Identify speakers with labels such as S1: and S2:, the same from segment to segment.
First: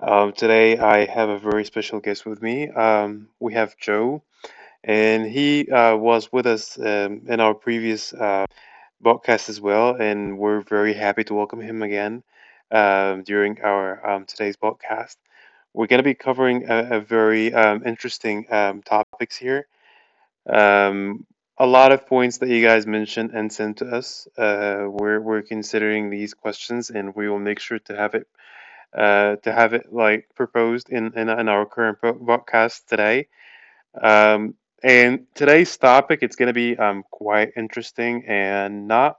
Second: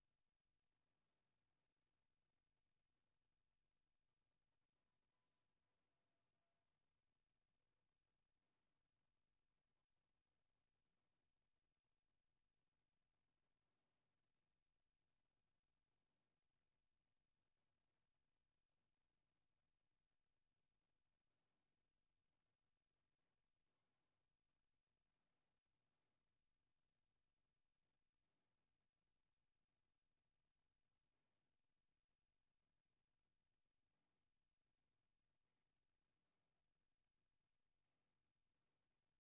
S1: Today I have a very special guest with me. We have Joe, and he was with us in our previous podcast as well, and we're very happy to welcome him again during our today's podcast. We're going to be covering a very interesting topics here. Um, a lot of points that you guys mentioned and sent to us. We're considering these questions, and we will make sure to have it like proposed in in our current podcast today. Um, and today's topic it's going to be quite interesting and not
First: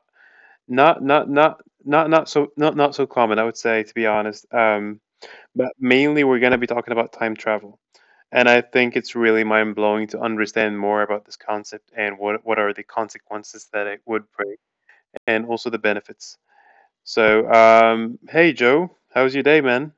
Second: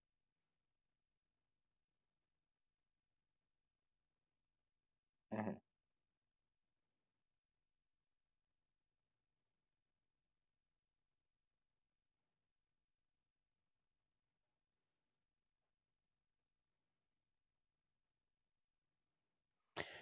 S1: not not not not not so not not so common. I would say to be honest.
S2: Mhm.
S1: But mainly we're going to be talking about time travel. And I think it's really mind blowing to understand more about this concept and what are the consequences that it would bring, and also the benefits. So, hey Joe, how's your day, man?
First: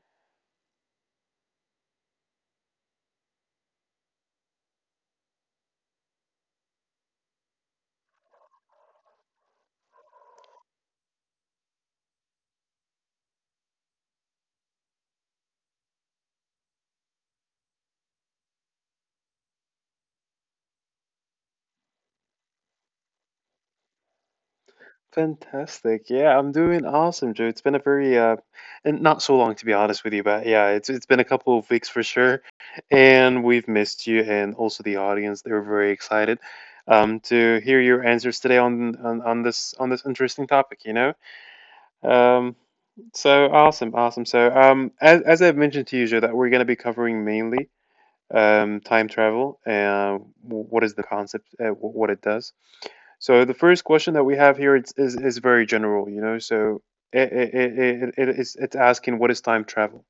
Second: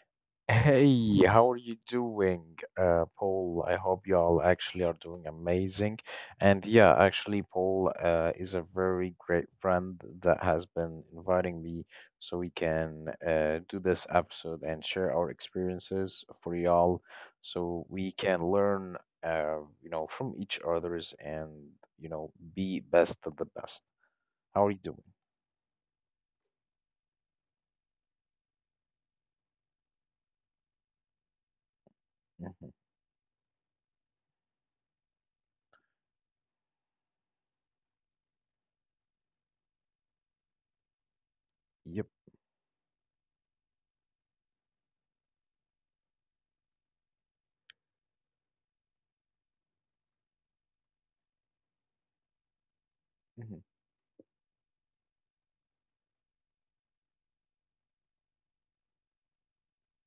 S2: Hey, how are you doing, Paul? I hope y'all actually are doing amazing. And yeah, actually, Paul is a very great friend that has been inviting me so we can do this episode and share our experiences for y'all so we can learn from each other's and be best of the best. How are you doing?
S1: Fantastic. Yeah, I'm doing awesome, Joe. It's been a very and not so long to be honest with you, but yeah, it's been a couple of weeks for sure,
S2: Mhm.
S1: and we've missed you and also the audience. They're very excited to hear your answers today on this on this interesting topic. You know.
S2: Yep.
S1: Um, So awesome, awesome. So as I've mentioned to you, Joe, that we're going to be covering mainly time travel and what is the concept, what it does. So the
S2: Mhm.
S1: first question that we have here is very general, you know. So it's asking what is time travel.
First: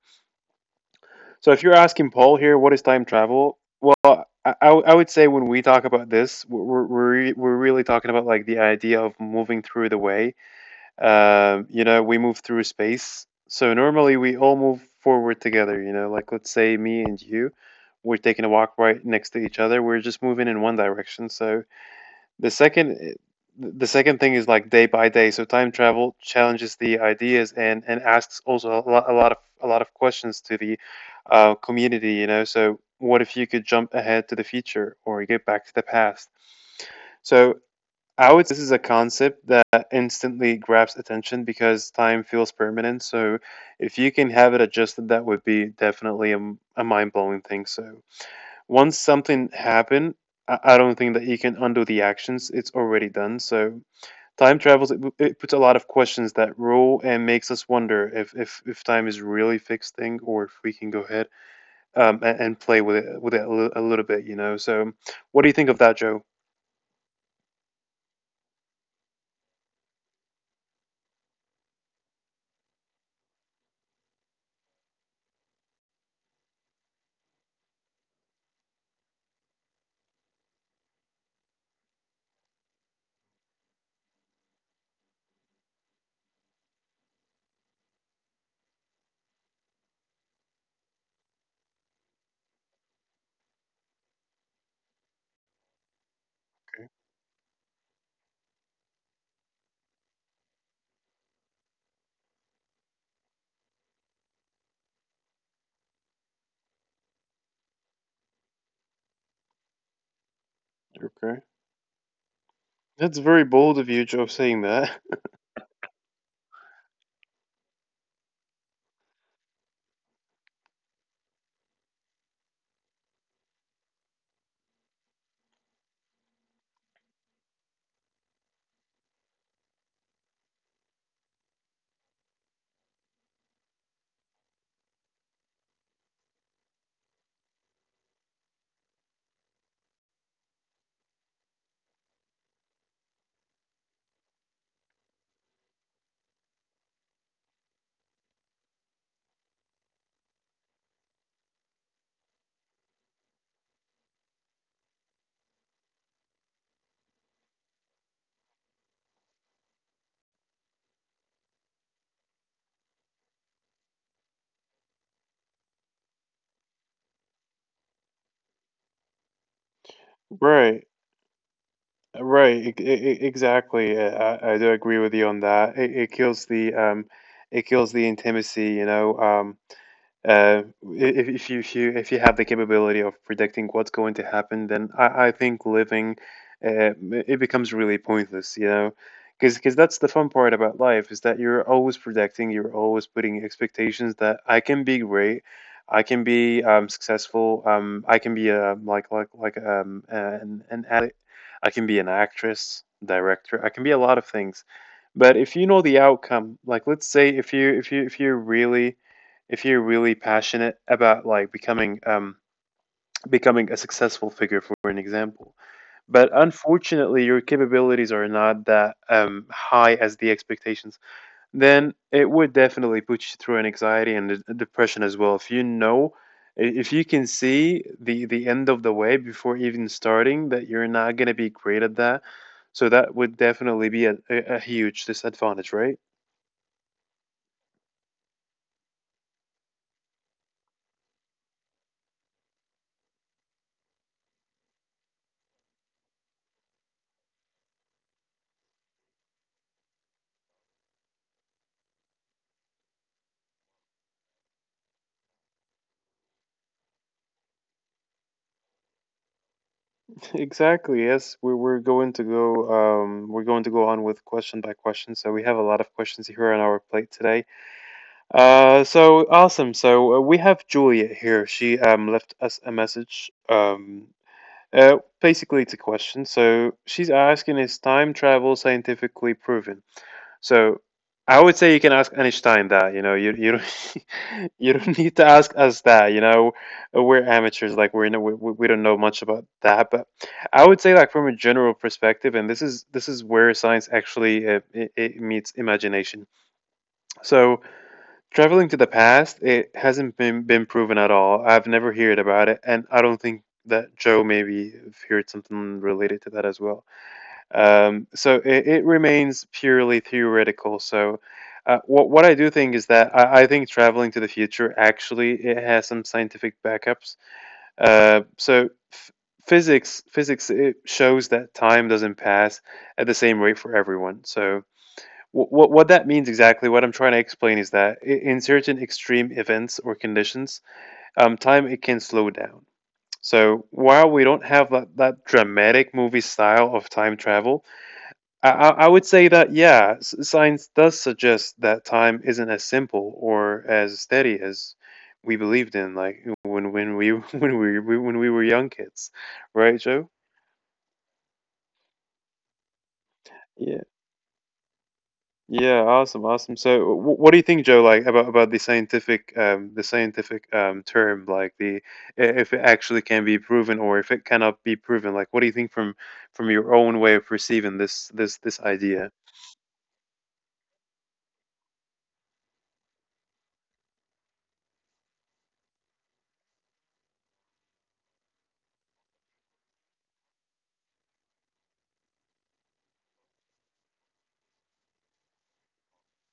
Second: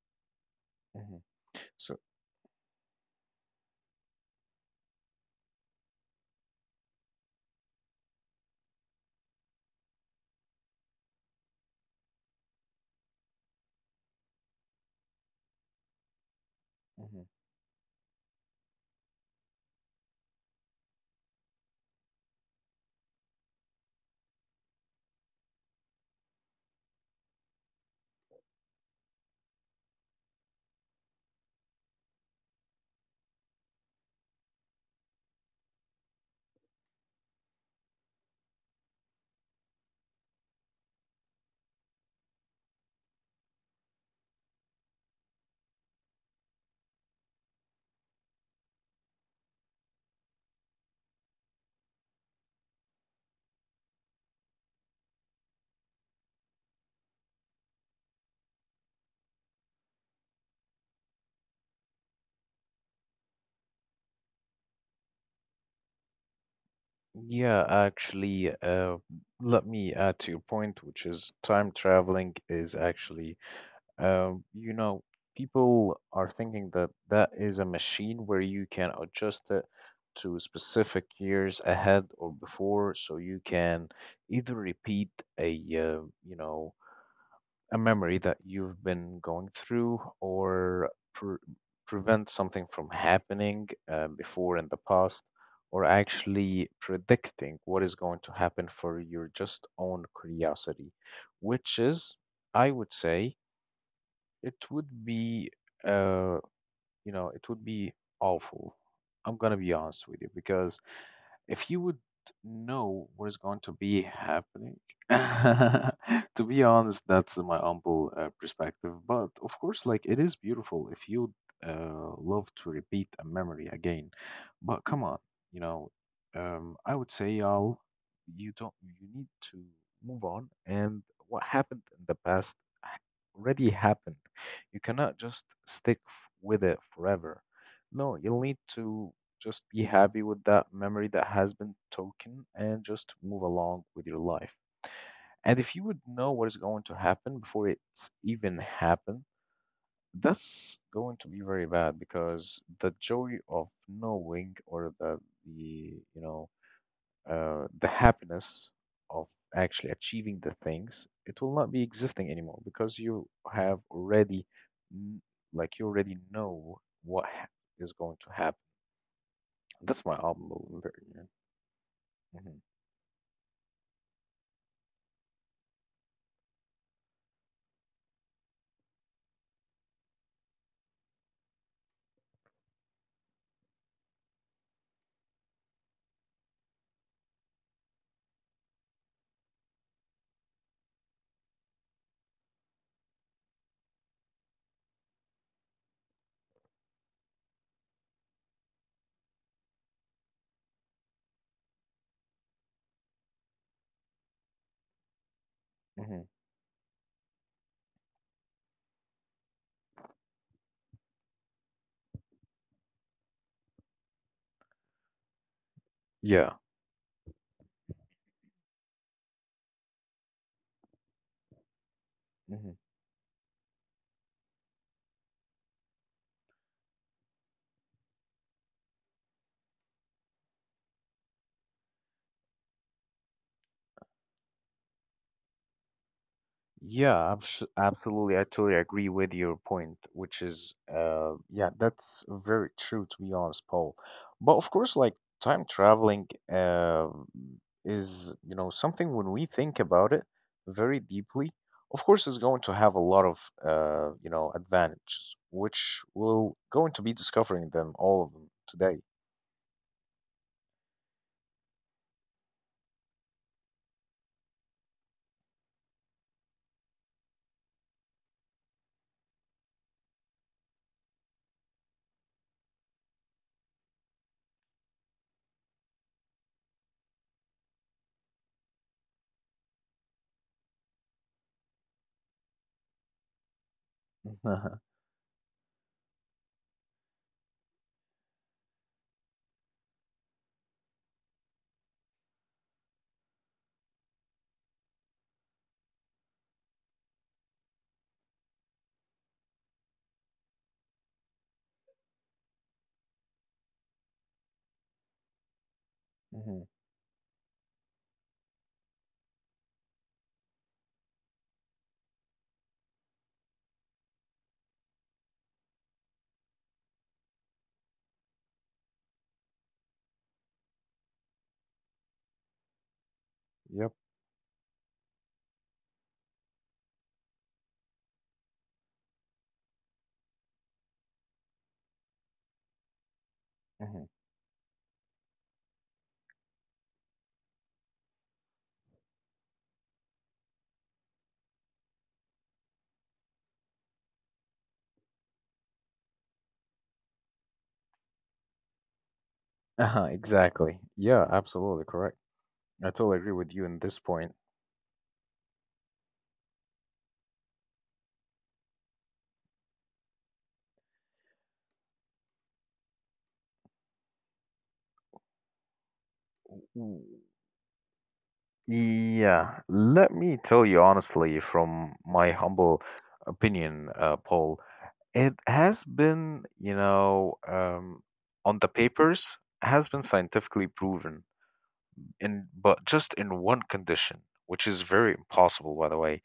S2: Mhm.
S1: So if you're
S2: So,
S1: asking Paul here, what is time travel? Well, I would say when we talk about this, we're really talking about like the idea of moving through the way you know, we move through space. So normally we all move forward together, you know, like let's say me and
S2: Mhm.
S1: you, we're taking a walk right next to each other. We're just moving in one direction. So the second the second thing is like day by day. So time travel challenges the ideas and asks also a lot, a lot of questions to the community, you know. So what if you could jump ahead to the future or get back to the past? So I would say this is a concept that instantly grabs attention because time feels permanent. So if you can have it adjusted, that would be definitely a mind-blowing thing. So once something happened, I don't think that you can undo the actions. It's already done. So time travels, it puts a lot of questions that rule and makes us wonder if time is really fixed thing or if we can go ahead and play with it a little bit, you know. So what do you think of that, Joe?
S2: Yeah, actually, let me add to your point, which is time traveling is actually, um, you know, people are thinking that is a machine where you can adjust it to specific years ahead or before, so you can either repeat a, uh, you know, a memory that you've been going through, or prevent something from happening before in the past, or actually
S1: Okay.
S2: predicting what is going to happen for your just own curiosity, which is, I would say, it would be uh you know it would be awful. I'm gonna be honest with you, because
S1: Okay.
S2: if you would know
S1: That's
S2: what is
S1: very
S2: going to
S1: bold of you,
S2: be
S1: Joe, saying
S2: happening.
S1: that.
S2: To be honest, that's my humble perspective. But of course, like it is beautiful if you love to repeat a memory again. But come on, you know, I would say y'all, you don't, you need to move on. And what happened in the past ha- already happened. You cannot just stick with it forever. No, you'll need to just be happy with that memory that has been taken and just move along with your life. And if you would know what is going to happen before it's even happened, that's going to be very bad, because the joy of knowing, or the the you know the happiness of actually achieving the things, it will not be existing anymore, because you have already kn- like you already know what is going to happen. That's my album.
S1: Right, right,
S2: Mhm.
S1: exactly. I do agree with you on that. It kills the intimacy, you know. Uh, if you if you have the capability of predicting what's going to happen, then I think living uh, it becomes really pointless, you know, because that's the fun part about life is that you're always predicting, you're always putting expectations that I can be great, I can be successful, I can be a like an addict, I can be an actress, director, I can be a lot of things, but if you know the
S2: Mhm.
S1: outcome, like let's say if you really if you're really passionate about like becoming becoming a successful figure for an example but
S2: Yeah.
S1: unfortunately your capabilities are not that high as the expectations then it would
S2: Mhm.
S1: definitely put you through an anxiety and a depression as well if you know if you can see the end of the way before even starting that you're not going to be great at that so that would definitely be a huge disadvantage right
S2: Yeah, absolutely. I totally agree with your point, which is, yeah, that's very true, to be honest, Paul. But of course, like time traveling, is, something when we think about it very deeply. Of course, it's going to have a lot of advantages, which we'll going to be discovering them, all of them today.
S1: Exactly. Yes, we're going to go. We're going to go on with question by question. So we have a lot of questions here on our plate today. So awesome. So we have Julia here. She left us a message. Basically it's a question. So she's asking, is time travel scientifically proven? So I would say you can ask Einstein that. You know, you don't, you don't need to ask us that. You know, we're amateurs. Like we we don't know much about that. But I would say like from a general perspective, and this is where science actually it meets imagination. So traveling to the past, it hasn't been proven at all. I've never heard about it, and I don't think that Joe maybe heard something related to that as
S2: Mhm.
S1: well. So it remains purely theoretical. So what I do think is that I think traveling to the future actually it has some scientific backups. Uh, so f- Physics it shows that time doesn't pass at the same rate for
S2: Yep.
S1: everyone. So what that means exactly, what I'm trying to explain is that in certain extreme events or conditions, time it can slow down. So while
S2: Hmm.
S1: we don't have that dramatic movie style of time travel, I would say that, yeah, science does suggest that time isn't as simple or as steady as we believed in, like when we when we- when we were young kids, right, Joe?
S2: Exactly. Yeah, absolutely correct. I totally agree with you
S1: Yeah,
S2: in this point.
S1: yeah, awesome, awesome. So, what do you think, Joe? Like about the scientific term, like the if it actually can be proven or if it cannot be proven. Like, what do you think from your own
S2: W-
S1: way of perceiving this idea?
S2: Yeah, let me tell you honestly, from my humble opinion, Paul, it has been, on the papers, has been scientifically proven, in but just in one condition, which is very impossible, by the way.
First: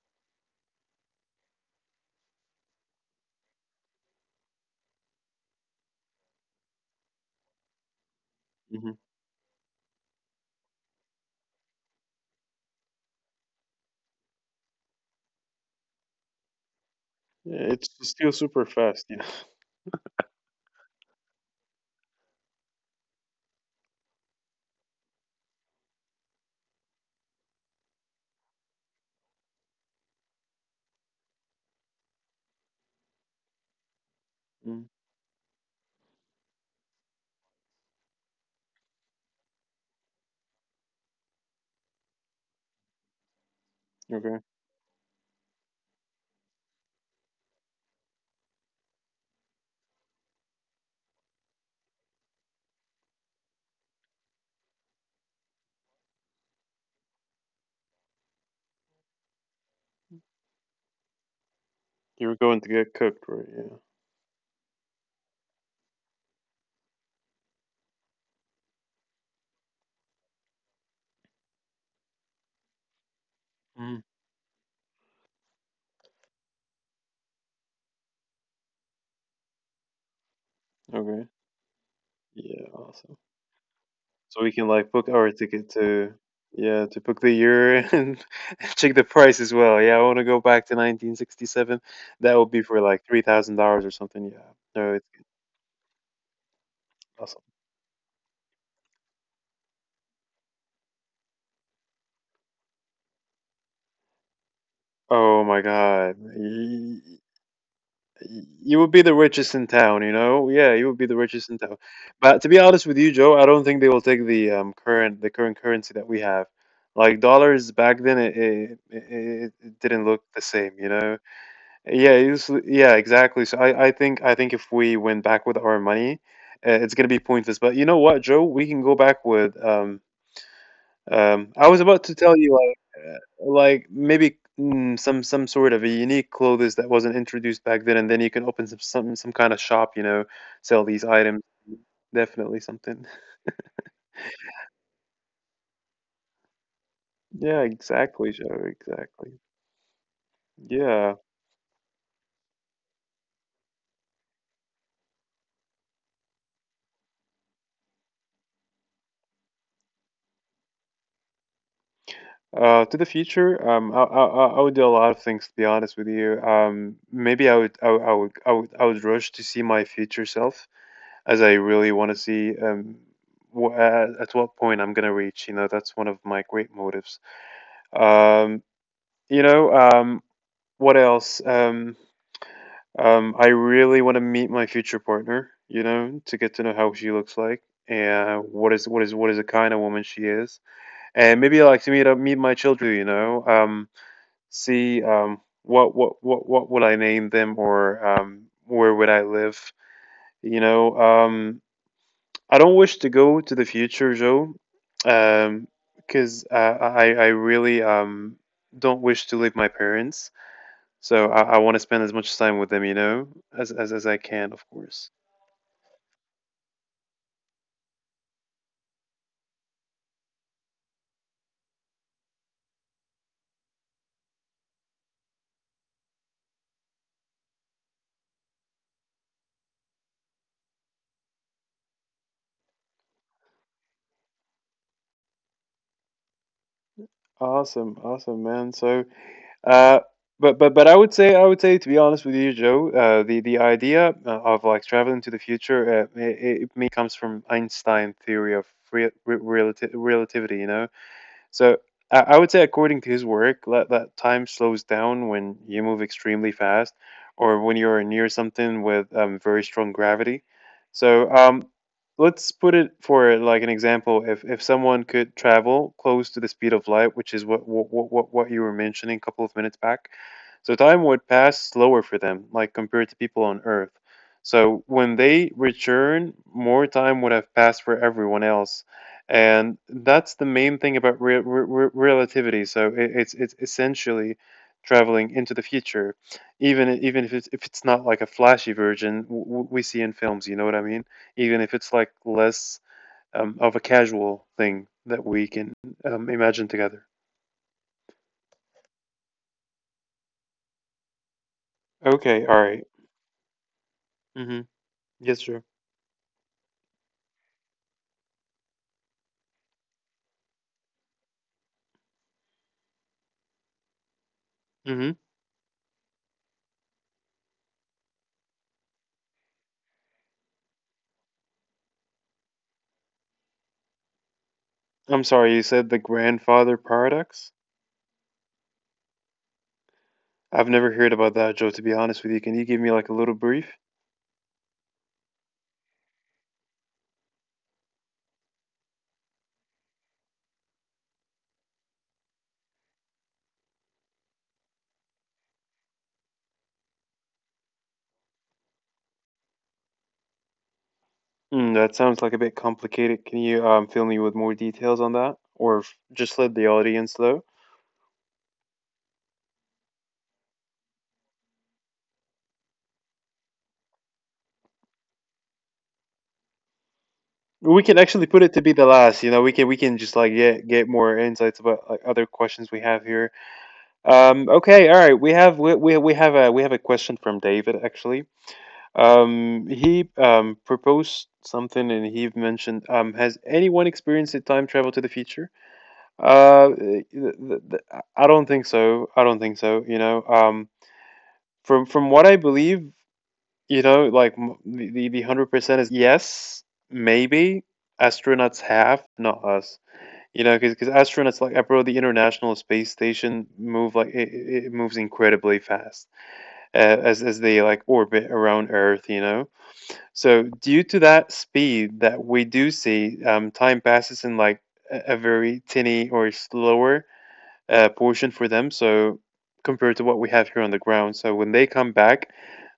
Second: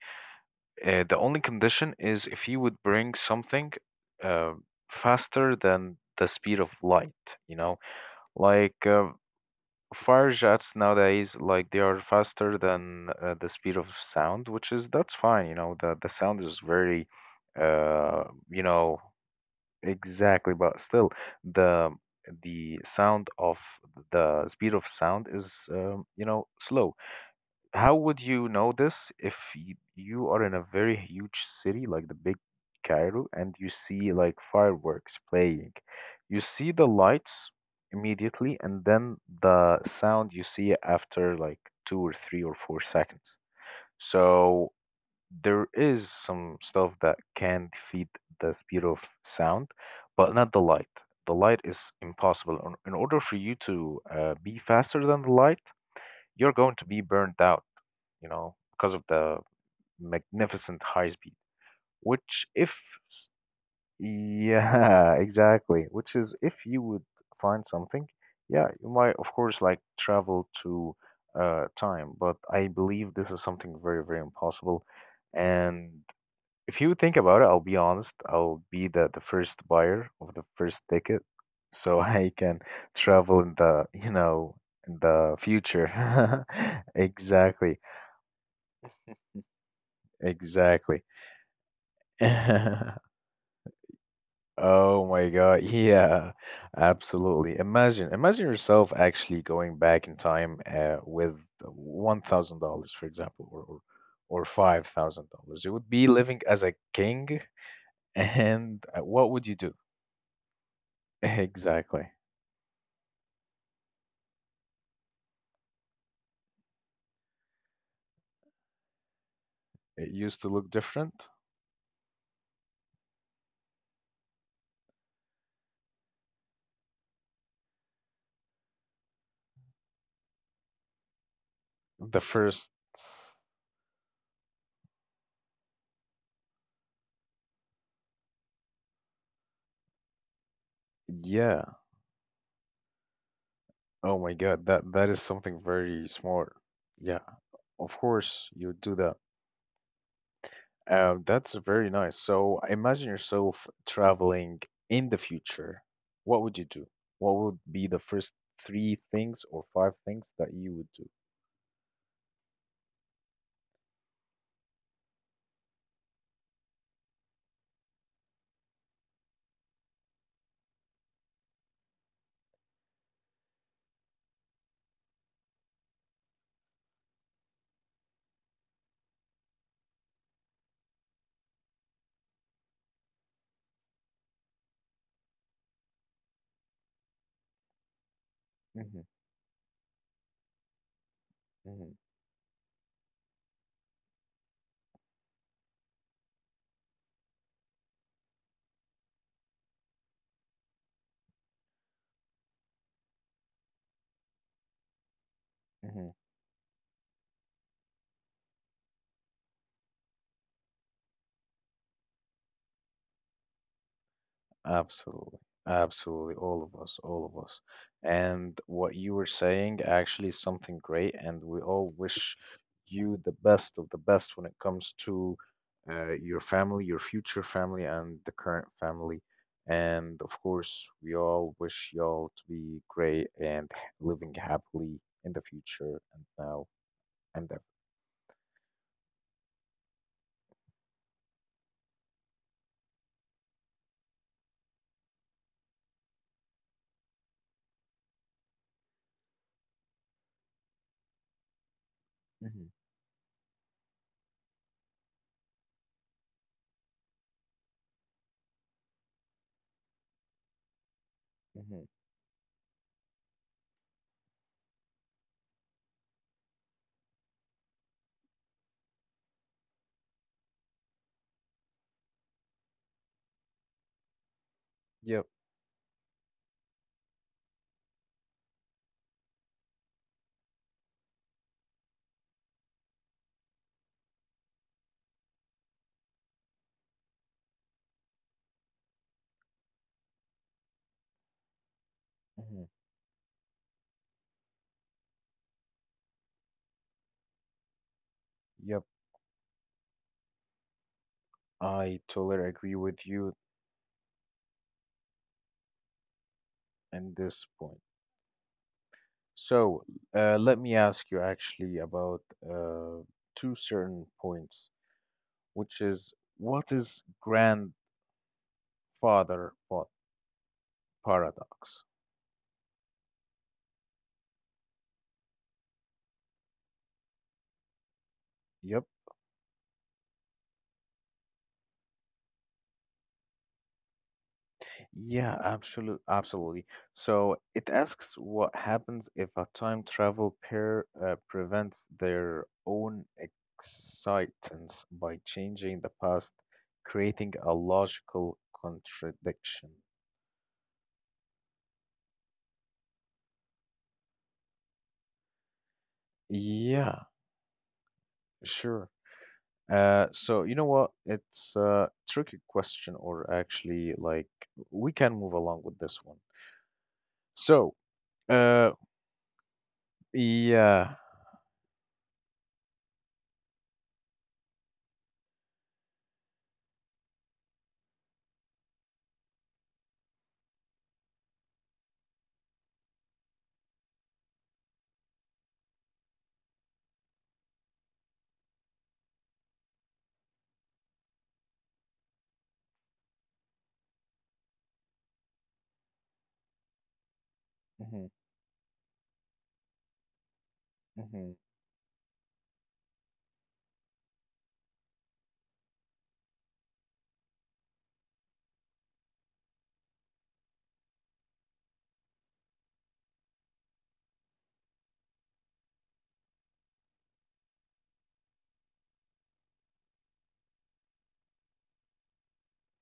S2: The only condition is if you would bring something uh, faster than the speed of light, like
S1: Hmm
S2: uh, Fire jets nowadays, like they are faster than the speed of sound, which is, that's fine. The sound is very,
S1: Yeah, it's
S2: uh,
S1: still
S2: you
S1: super
S2: know,
S1: fast, yeah.
S2: exactly. But still, the the sound of the speed of sound is, slow. How would you know this if you are in a very huge city like the big Cairo and you see like
S1: Mm,
S2: fireworks playing? You see the lights immediately, and then the sound you see after like 2 or 3 or 4 seconds.
S1: okay.
S2: So there is some stuff that can defeat the speed of sound, but not the light. The light is impossible. In order for you to be faster than the light, you're going to be burnt out, because of the magnificent high speed.
S1: You were
S2: Which,
S1: going to
S2: if,
S1: get cooked,
S2: s-
S1: right? Yeah.
S2: Yeah, exactly. Which is, if you would find something, yeah, you might, of course, like travel to time, but I believe this is something very,
S1: Mm.
S2: very impossible. And if you think about it, I'll be honest, I'll be the first buyer of the first ticket,
S1: Okay.
S2: so I can
S1: Yeah. Awesome.
S2: travel in the, you
S1: So we
S2: know,
S1: can like
S2: in
S1: book our
S2: the
S1: ticket to
S2: future.
S1: yeah to book the year
S2: Exactly.
S1: and check the price as well. Yeah, I want to go back to
S2: Exactly.
S1: 1967. That would be for like $3,000 or something. Yeah. No,
S2: Oh
S1: it's
S2: my God. Yeah,
S1: awesome.
S2: absolutely. Imagine, imagine yourself actually going back in time with $1,000, for example, or
S1: Oh my
S2: $5,000. It would be
S1: God.
S2: living as a king.
S1: You
S2: And
S1: would be the
S2: what would
S1: richest
S2: you
S1: in
S2: do?
S1: town, you know? Yeah, you would be the richest in town.
S2: Exactly.
S1: But to be honest with you, Joe, I don't think they will take the current currency that we have. Like dollars back then, it didn't
S2: It
S1: look the
S2: used to
S1: same,
S2: look
S1: you know?
S2: different.
S1: Yeah, it was, yeah, exactly. So I think if we went back with our money, it's gonna be pointless. But you know what, Joe? We can go back with I was about to
S2: The
S1: tell you
S2: first,
S1: like maybe some sort of a unique clothes that wasn't introduced back then, and then you can open some kind of shop, you know, sell these items.
S2: yeah.
S1: Definitely something.
S2: Oh my God, that is something very smart. Yeah,
S1: Yeah,
S2: of
S1: exactly,
S2: course
S1: Joe.
S2: you would do that.
S1: Exactly. Yeah.
S2: That's very nice. So imagine yourself traveling in the future. What would you do? What would be the first three things or five things that you would do?
S1: To the future, I, I would do a lot of things to be honest with you. Maybe I would rush to see my future self as I really want to see at what point I'm gonna reach. You know, that's one of my great motives. Um, you know, what else? I really want to meet my future partner, you know, to get to know how she looks like and
S2: Hmm.
S1: what is the kind of woman she is. And maybe I like to
S2: Hmm.
S1: meet my children, you know, see what would I name them or where would I live? You know, I don't wish to go to the future, Joe, um,
S2: Hmm.
S1: because I really don't wish to leave my parents. So I want to spend as much time with them, you know, as I can, of course.
S2: Absolutely. Absolutely. All of us, all of us. And what you were saying actually is something great, and we all wish you the best of the best when it comes to your family, your future family, and the current family. And of course, we all wish y'all to be great and living happily in the future and now. I'm back.
S1: Awesome, awesome, man. So, uh, but I would say to be honest with you, Joe, the idea of like traveling to the future, it mainly comes from Einstein theory of re re relati relativity, you know. So I would say,
S2: Hmm.
S1: according to his work, that, that time slows down when you move extremely fast or when you're near something with very strong gravity. So
S2: Hmm.
S1: let's put it for like an example. If someone could travel close to the speed of light, which is what you were mentioning a couple of minutes back, so time would pass slower for them, like compared to people on Earth. So when
S2: Yep.
S1: they return, more time would have passed for everyone else, and that's the main thing about relativity. So it's essentially traveling into the future, even if it's not like a flashy version we see in films. You know what I mean? Even if it's like
S2: Hmm.
S1: less of a casual thing that we can imagine together.
S2: Yep. I
S1: Okay.
S2: totally
S1: All
S2: agree
S1: right.
S2: with you
S1: Mm-hmm. Yes, sure.
S2: in this point. So, let me ask you actually about two certain points,
S1: Mm-hmm.
S2: which is, what is grandfather pa- paradox?
S1: I'm sorry. You said the grandfather paradox.
S2: Yep.
S1: I've never heard about that, Joe. To be honest with you, can you give me like a little brief?
S2: Yeah, absolutely, absolutely. So it asks what happens if a time travel pair prevents their own existence by changing the past, creating a logical contradiction.
S1: Mm, that sounds like a bit complicated. Can you fill me with more details on that, or just let the
S2: Yeah,
S1: audience know?
S2: sure. So you know what? It's a tricky question, or actually, like, we can move along with this one. So,
S1: We can actually put it to
S2: uh,
S1: be the last. You know, we can just like get
S2: yeah.
S1: more insights about like other questions we have here. Okay, all right. We have a question from David actually. He proposed something and he mentioned, has anyone experienced a time travel to the future? Th th th I don't think so. I don't think so. You know, from what I believe. You know, the 100% is yes, maybe
S2: Hmm.
S1: astronauts have, not us. You know, because
S2: Hmm.
S1: astronauts like, bro, the International Space Station move like it moves incredibly fast as they like orbit around Earth. You know, so due to that speed that we do see, time passes in like a very tinny or slower portion for them. So compared to what we have here on the ground, so when they come back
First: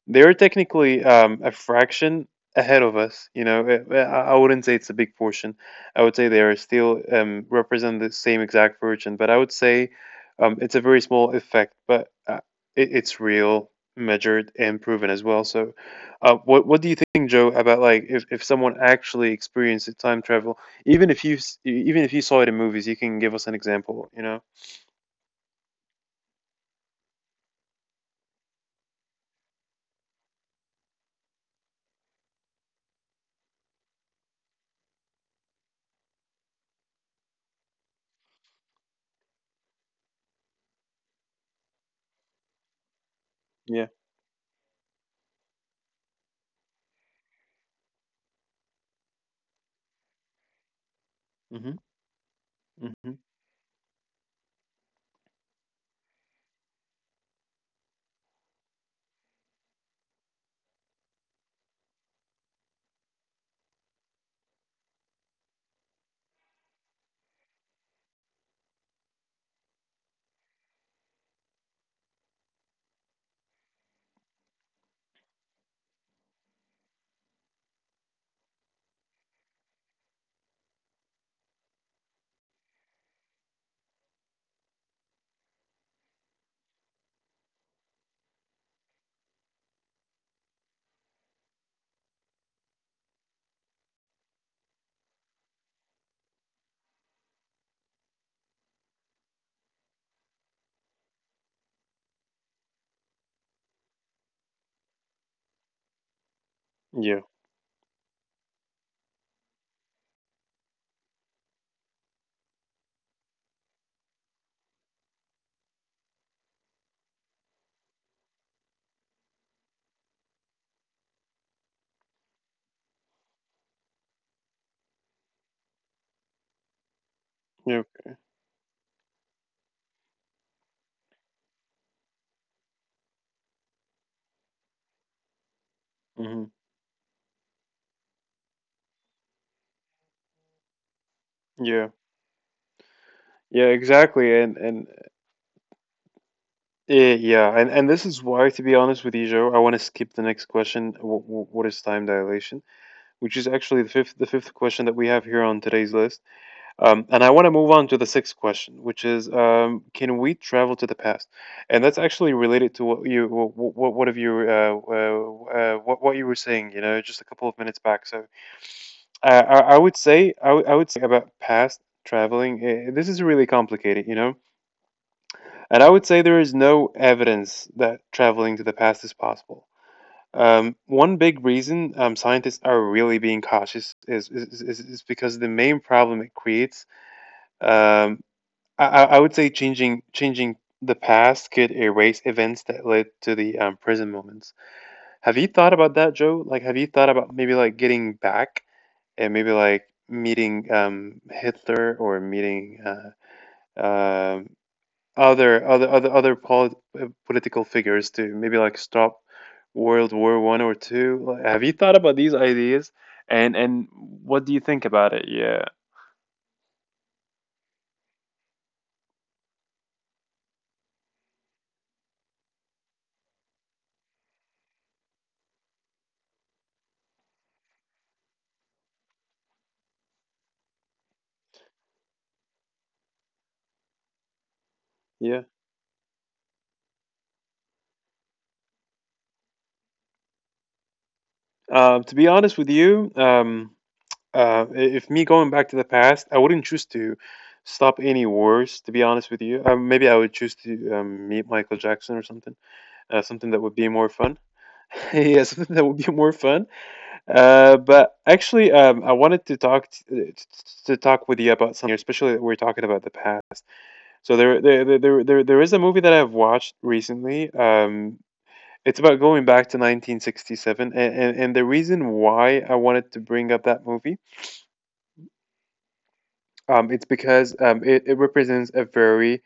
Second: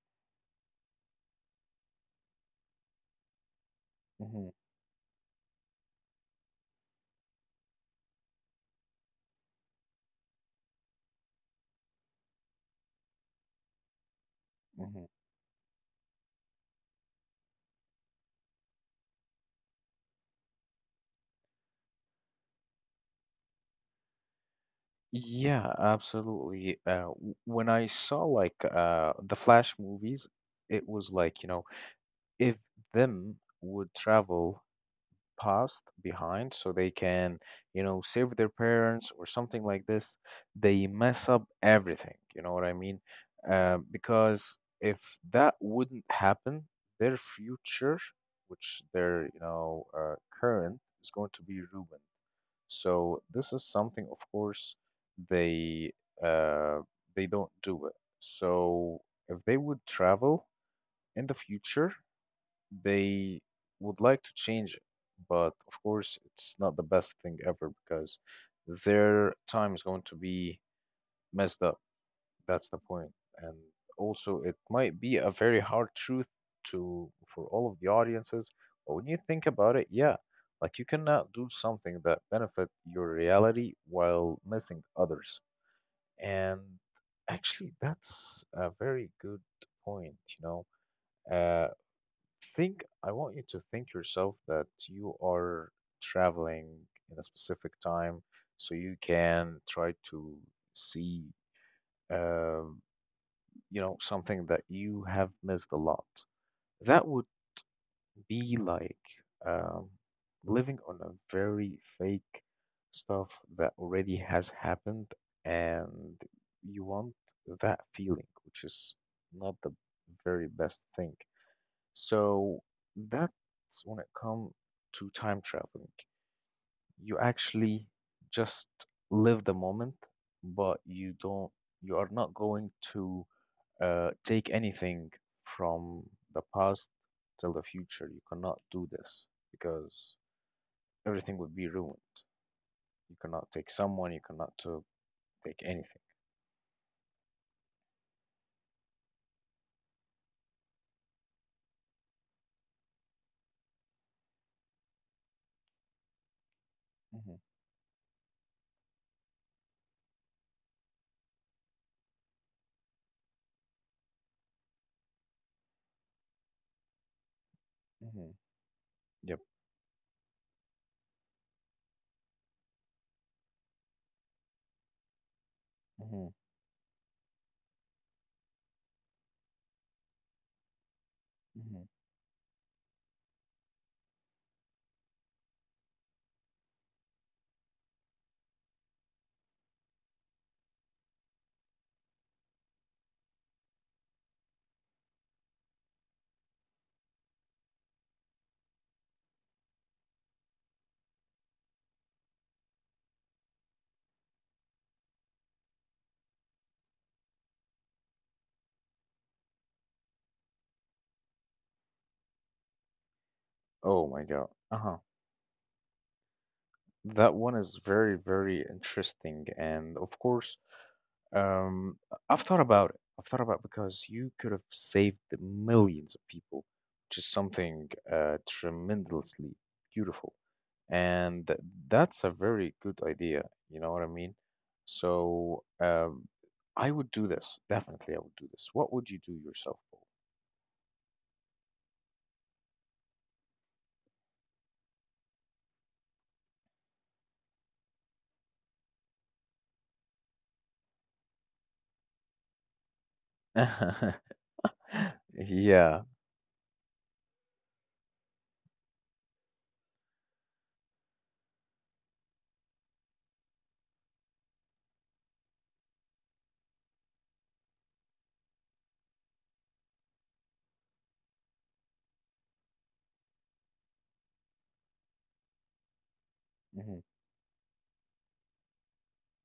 S1: they're technically a fraction ahead of us. You know, I
S2: Hmm.
S1: wouldn't say it's a big portion. I would say they are still represent the same exact virgin, but I would say it's a very small effect, but it, it's real, measured, and
S2: Hmm.
S1: proven as well. So, what do you think, Joe, about like if someone actually experienced it, time travel, even if you even if you saw it in movies, you can give us an example. You know?
S2: Yeah, absolutely. When I saw like the Flash movies, it was like, if them would travel past behind so they can, save their parents or something like this, they mess up everything. You know what I mean?
S1: Yeah.
S2: Because if that wouldn't happen, their future, which their, current is going to be
S1: Mm-hmm.
S2: ruined.
S1: Mm-hmm.
S2: So this is something, of course, they uh, they don't do it. So if they would travel in the future, they would like to change it. But of course, it's not the best thing ever, because their time is going to be messed up. That's the point. And also, it might be a very hard truth to for all of the audiences, but when you think about it, yeah, like you cannot do something that benefit your reality while missing others. And actually, that's a very good point, know. Uh, think I want you to think yourself that you are traveling in a specific time so you can try to see. Um, something that you have missed a lot. That
S1: Yeah.
S2: would be like um, living on a very fake stuff that already has happened, and you want that feeling, which is not the very best thing. So that's when it comes to time traveling. You
S1: Yeah.
S2: actually just live the moment, but you are not going to take anything from the
S1: Mm-hmm.
S2: past till the future. You cannot do this because everything would be
S1: Yeah.
S2: ruined. You cannot take
S1: Yeah,
S2: someone, you
S1: exactly.
S2: cannot to
S1: And
S2: take anything.
S1: Yeah, and this is why, to be honest with you, Joe, I want to skip the next question. W w What is time dilation? Which is actually the fifth question that we have here on today's list. And I
S2: Hmm.
S1: want to move on to the sixth question, which is, can we travel to the past? And that's actually related to what you what have you what you were saying, you know, just a couple of minutes back. So
S2: Hmm. Yep.
S1: I would say about past traveling. This is really complicated, you know, and I would say
S2: Hmm.
S1: there is no evidence that traveling to the past is possible. One big
S2: Hmm.
S1: reason scientists are really being cautious is because the main problem it creates. Um, I would say changing the past could erase events that led to the prison moments. Have you thought about that, Joe? Like, have you thought about maybe like getting back and maybe like meeting, Hitler, or meeting um other political figures to maybe like stop World War One or two. Like, have you thought about these ideas? And
S2: Oh my
S1: what do
S2: God.
S1: you think
S2: Uh-huh.
S1: about it? Yeah,
S2: That one is very, very interesting. And of course, um, I've thought about it. I've thought about, because you could have saved the millions of people, which is something tremendously beautiful. And that's a very good idea. You know what I mean?
S1: yeah.
S2: So I would do this. Definitely, I would do this. What would you do yourself,
S1: To be honest with you, if me going back to the past, I wouldn't choose to stop any wars. To be honest with you, maybe I would choose to meet Michael Jackson or something. Something that would be more
S2: Paul?
S1: fun. Yeah, something that would
S2: Yeah.
S1: be more fun. But actually, I wanted to to talk with you about something, especially that we're talking about the past. So there is a movie that I've watched recently. It's about going back to 1967, and the reason why I wanted to bring up that movie,
S2: Mhm.
S1: it's because it, it represents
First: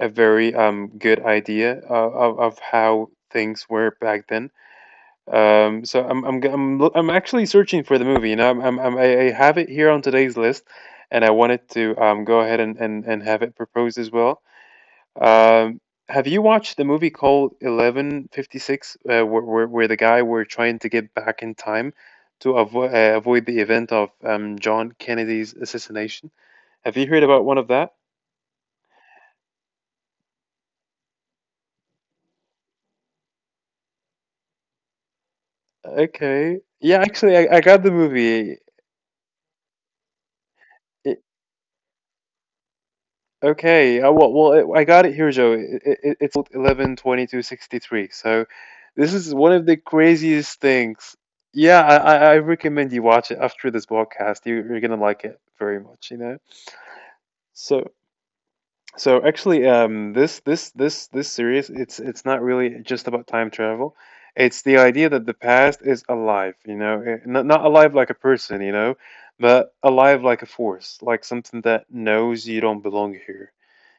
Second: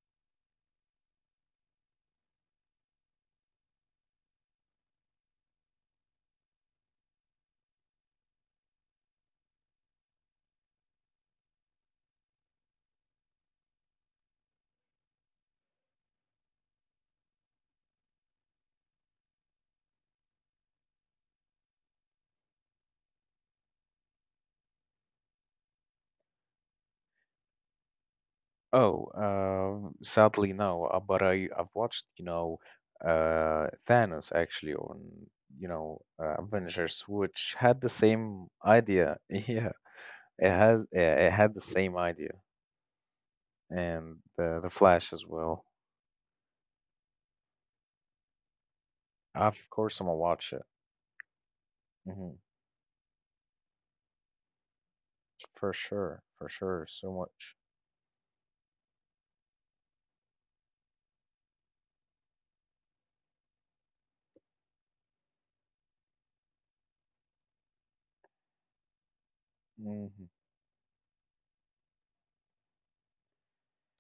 S1: a very good idea of how things were back then. So I'm g- I'm lo- I'm actually searching for the movie. You know, I have it here on today's list, and I wanted to go ahead and and have it proposed as well. Um, have you watched the movie called 11/56, where the guy were trying to get back in time to avoid avoid the event of John Kennedy's assassination? Have you heard about one of that?
S2: Oh, sadly, no. But I've watched, Thanos actually on,
S1: Okay, yeah,
S2: Avengers,
S1: actually,
S2: which
S1: I
S2: had
S1: got
S2: the
S1: the
S2: same
S1: movie.
S2: idea. Yeah, it had the same idea,
S1: Okay,
S2: and
S1: well, well,
S2: the the
S1: I got
S2: Flash
S1: it
S2: as
S1: here, Joe.
S2: well.
S1: It's 11/22/63. So, this is one of
S2: Of
S1: the
S2: course, I'm gonna watch
S1: craziest
S2: it.
S1: things. Yeah,
S2: Mm-hmm.
S1: I recommend you watch it after this podcast. You're gonna like it very much, you know.
S2: For sure, so much.
S1: So, so actually, this series, it's not really just about time travel. It's the idea that the past is alive, you know, not not alive like a person, you know, but alive
S2: Mhm.
S1: like a force, like something that knows you don't belong here.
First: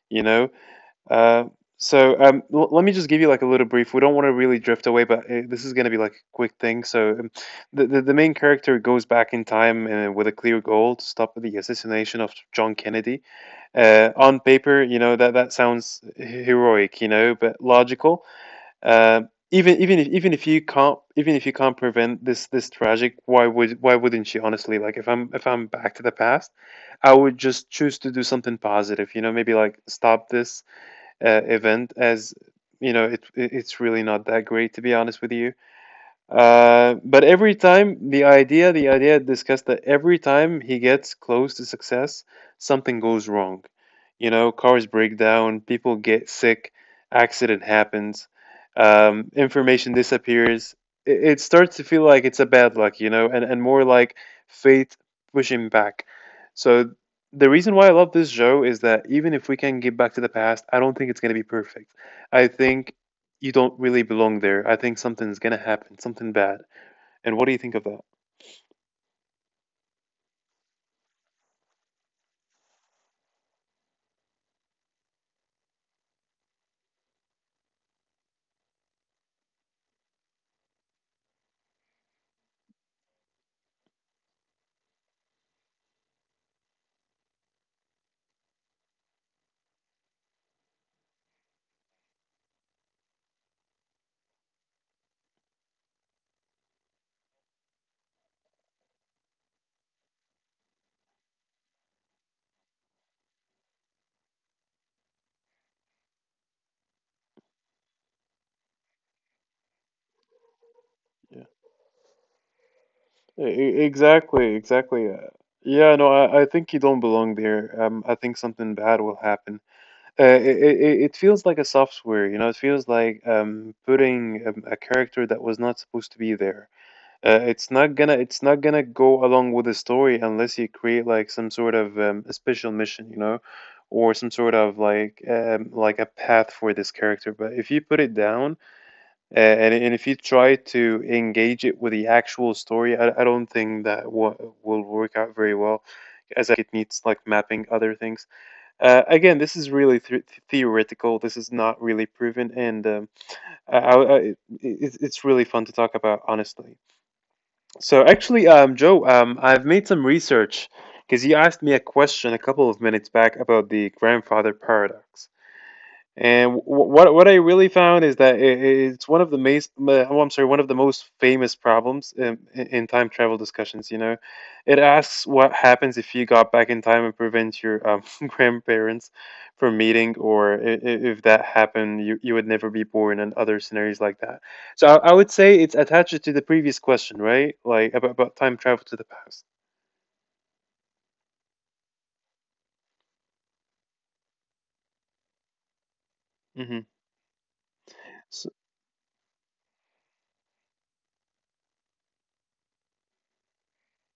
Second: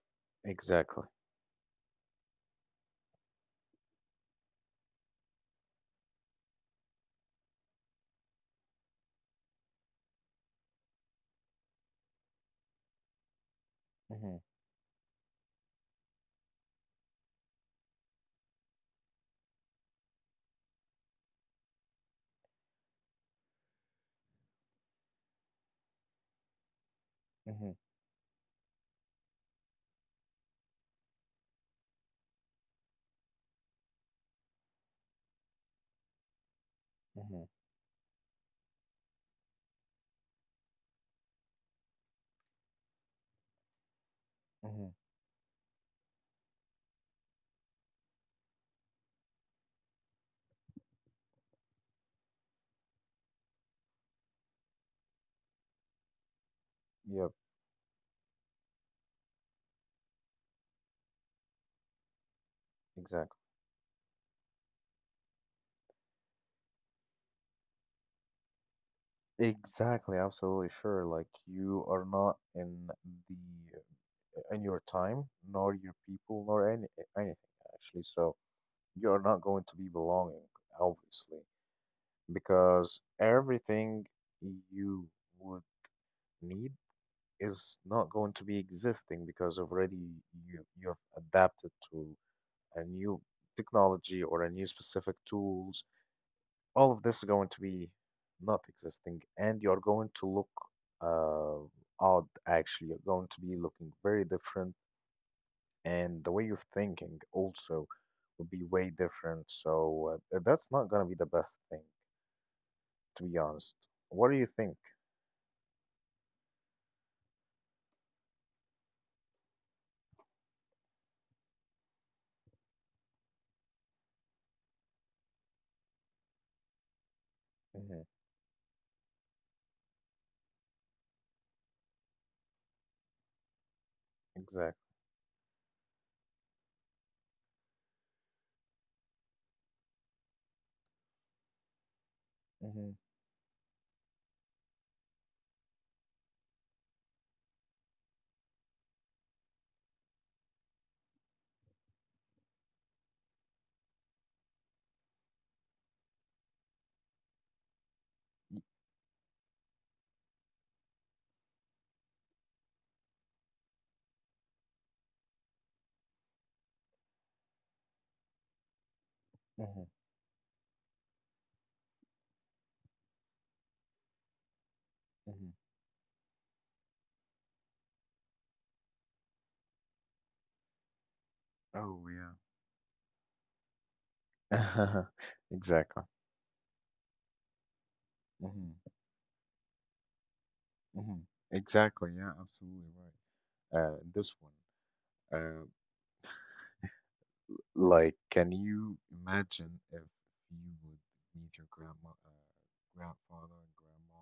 S1: You know,
S2: Exactly.
S1: uh, so let me just give you like a little brief. We don't want to really drift away, but this is going to be like a quick thing. So the main character goes back in time with a clear goal to stop the assassination of John Kennedy.
S2: Mhm.
S1: On paper, you know that that sounds heroic, you know, but logical. Uh, even even if you can't even if you can't prevent this this tragic, why wouldn't you honestly? Like if I'm back to the past, I would just
S2: Mhm.
S1: choose to do something positive, you know, maybe like stop this event as you know it it's really not that great to be honest with you, but
S2: Mhm.
S1: every time the idea discussed that every time he gets close to success, something goes wrong. You know, cars
S2: Mhm.
S1: break down, people get sick, accident happens, information disappears. It starts to feel like it's a bad luck, you know, and more like fate pushing back. So
S2: Yep,
S1: the reason why I love this show is that even if we can get back to the past, I don't think it's going to be perfect. I think
S2: exactly.
S1: you don't really belong there. I think something's gonna happen, something bad. And what do you think of that?
S2: Exactly, absolutely sure. Like, you are not in your time, nor your people, nor anything actually. So you are not going to be belonging, obviously, because everything you would need is not going to be existing, because already you have adapted to a new technology or a new specific tools, all of this is going to be not existing, and you're going to look odd actually. You're going to be looking very different, and the way you're thinking also will be way different. So that's not going to be the
S1: Yeah,
S2: best thing, to be honest. What do you
S1: exactly,
S2: think?
S1: exactly. Yeah, no, I think you don't belong there. I think something bad will happen. Uh, it feels like a software, you know, it feels like putting a character that was not supposed to be there.
S2: Hmm.
S1: It's not gonna go along with the story unless you create like some sort of a special mission, you know, or some sort
S2: Exactly.
S1: of like a path for this character. But if you put it down, and if you try to engage it with the actual
S2: Hmm.
S1: story, I don't think that wa will work out very well, as like it needs like mapping other things. Again, this is really th theoretical. This is not really proven, and I, I, I, it, it's really fun to talk about, honestly. So actually, Joe, I've made some research because you asked me a question a couple of minutes back about the grandfather paradox. And what I really found is that it's one of the
S2: Hmm.
S1: most famous problems in, in time travel discussions. You know, it asks
S2: Hmm.
S1: what happens if you got back in time and prevent your grandparents from meeting, or if that
S2: Oh,
S1: happened, you would never be born, and other scenarios like that. So
S2: yeah.
S1: I would say it's
S2: Exactly.
S1: attached to the previous question, right? Like about time
S2: Hmm.
S1: travel to the past.
S2: Hmm. Exactly. Yeah, absolutely right. This one. Uh,
S1: Hmm.
S2: like, can you imagine if you would meet your grandma, grandfather, and grandma?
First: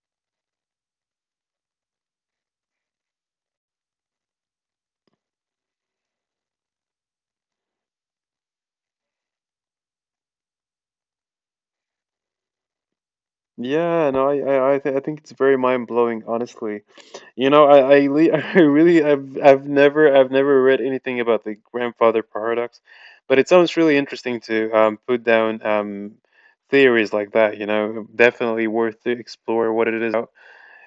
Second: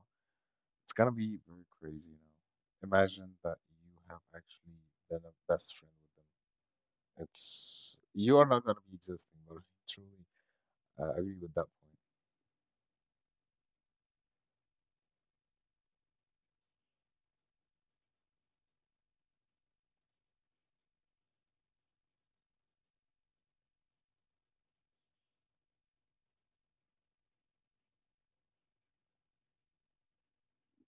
S2: It's gonna be very crazy. Imagine that you have actually been a best friend with them. It's, you are not gonna be existing, but truly, I agree with that point.
S1: Yeah, no, I think it's very mind-blowing, honestly. You know, I, le I really I've never read anything about the grandfather paradox, but it sounds really interesting to put down theories like that. You know, definitely worth to explore what it is about.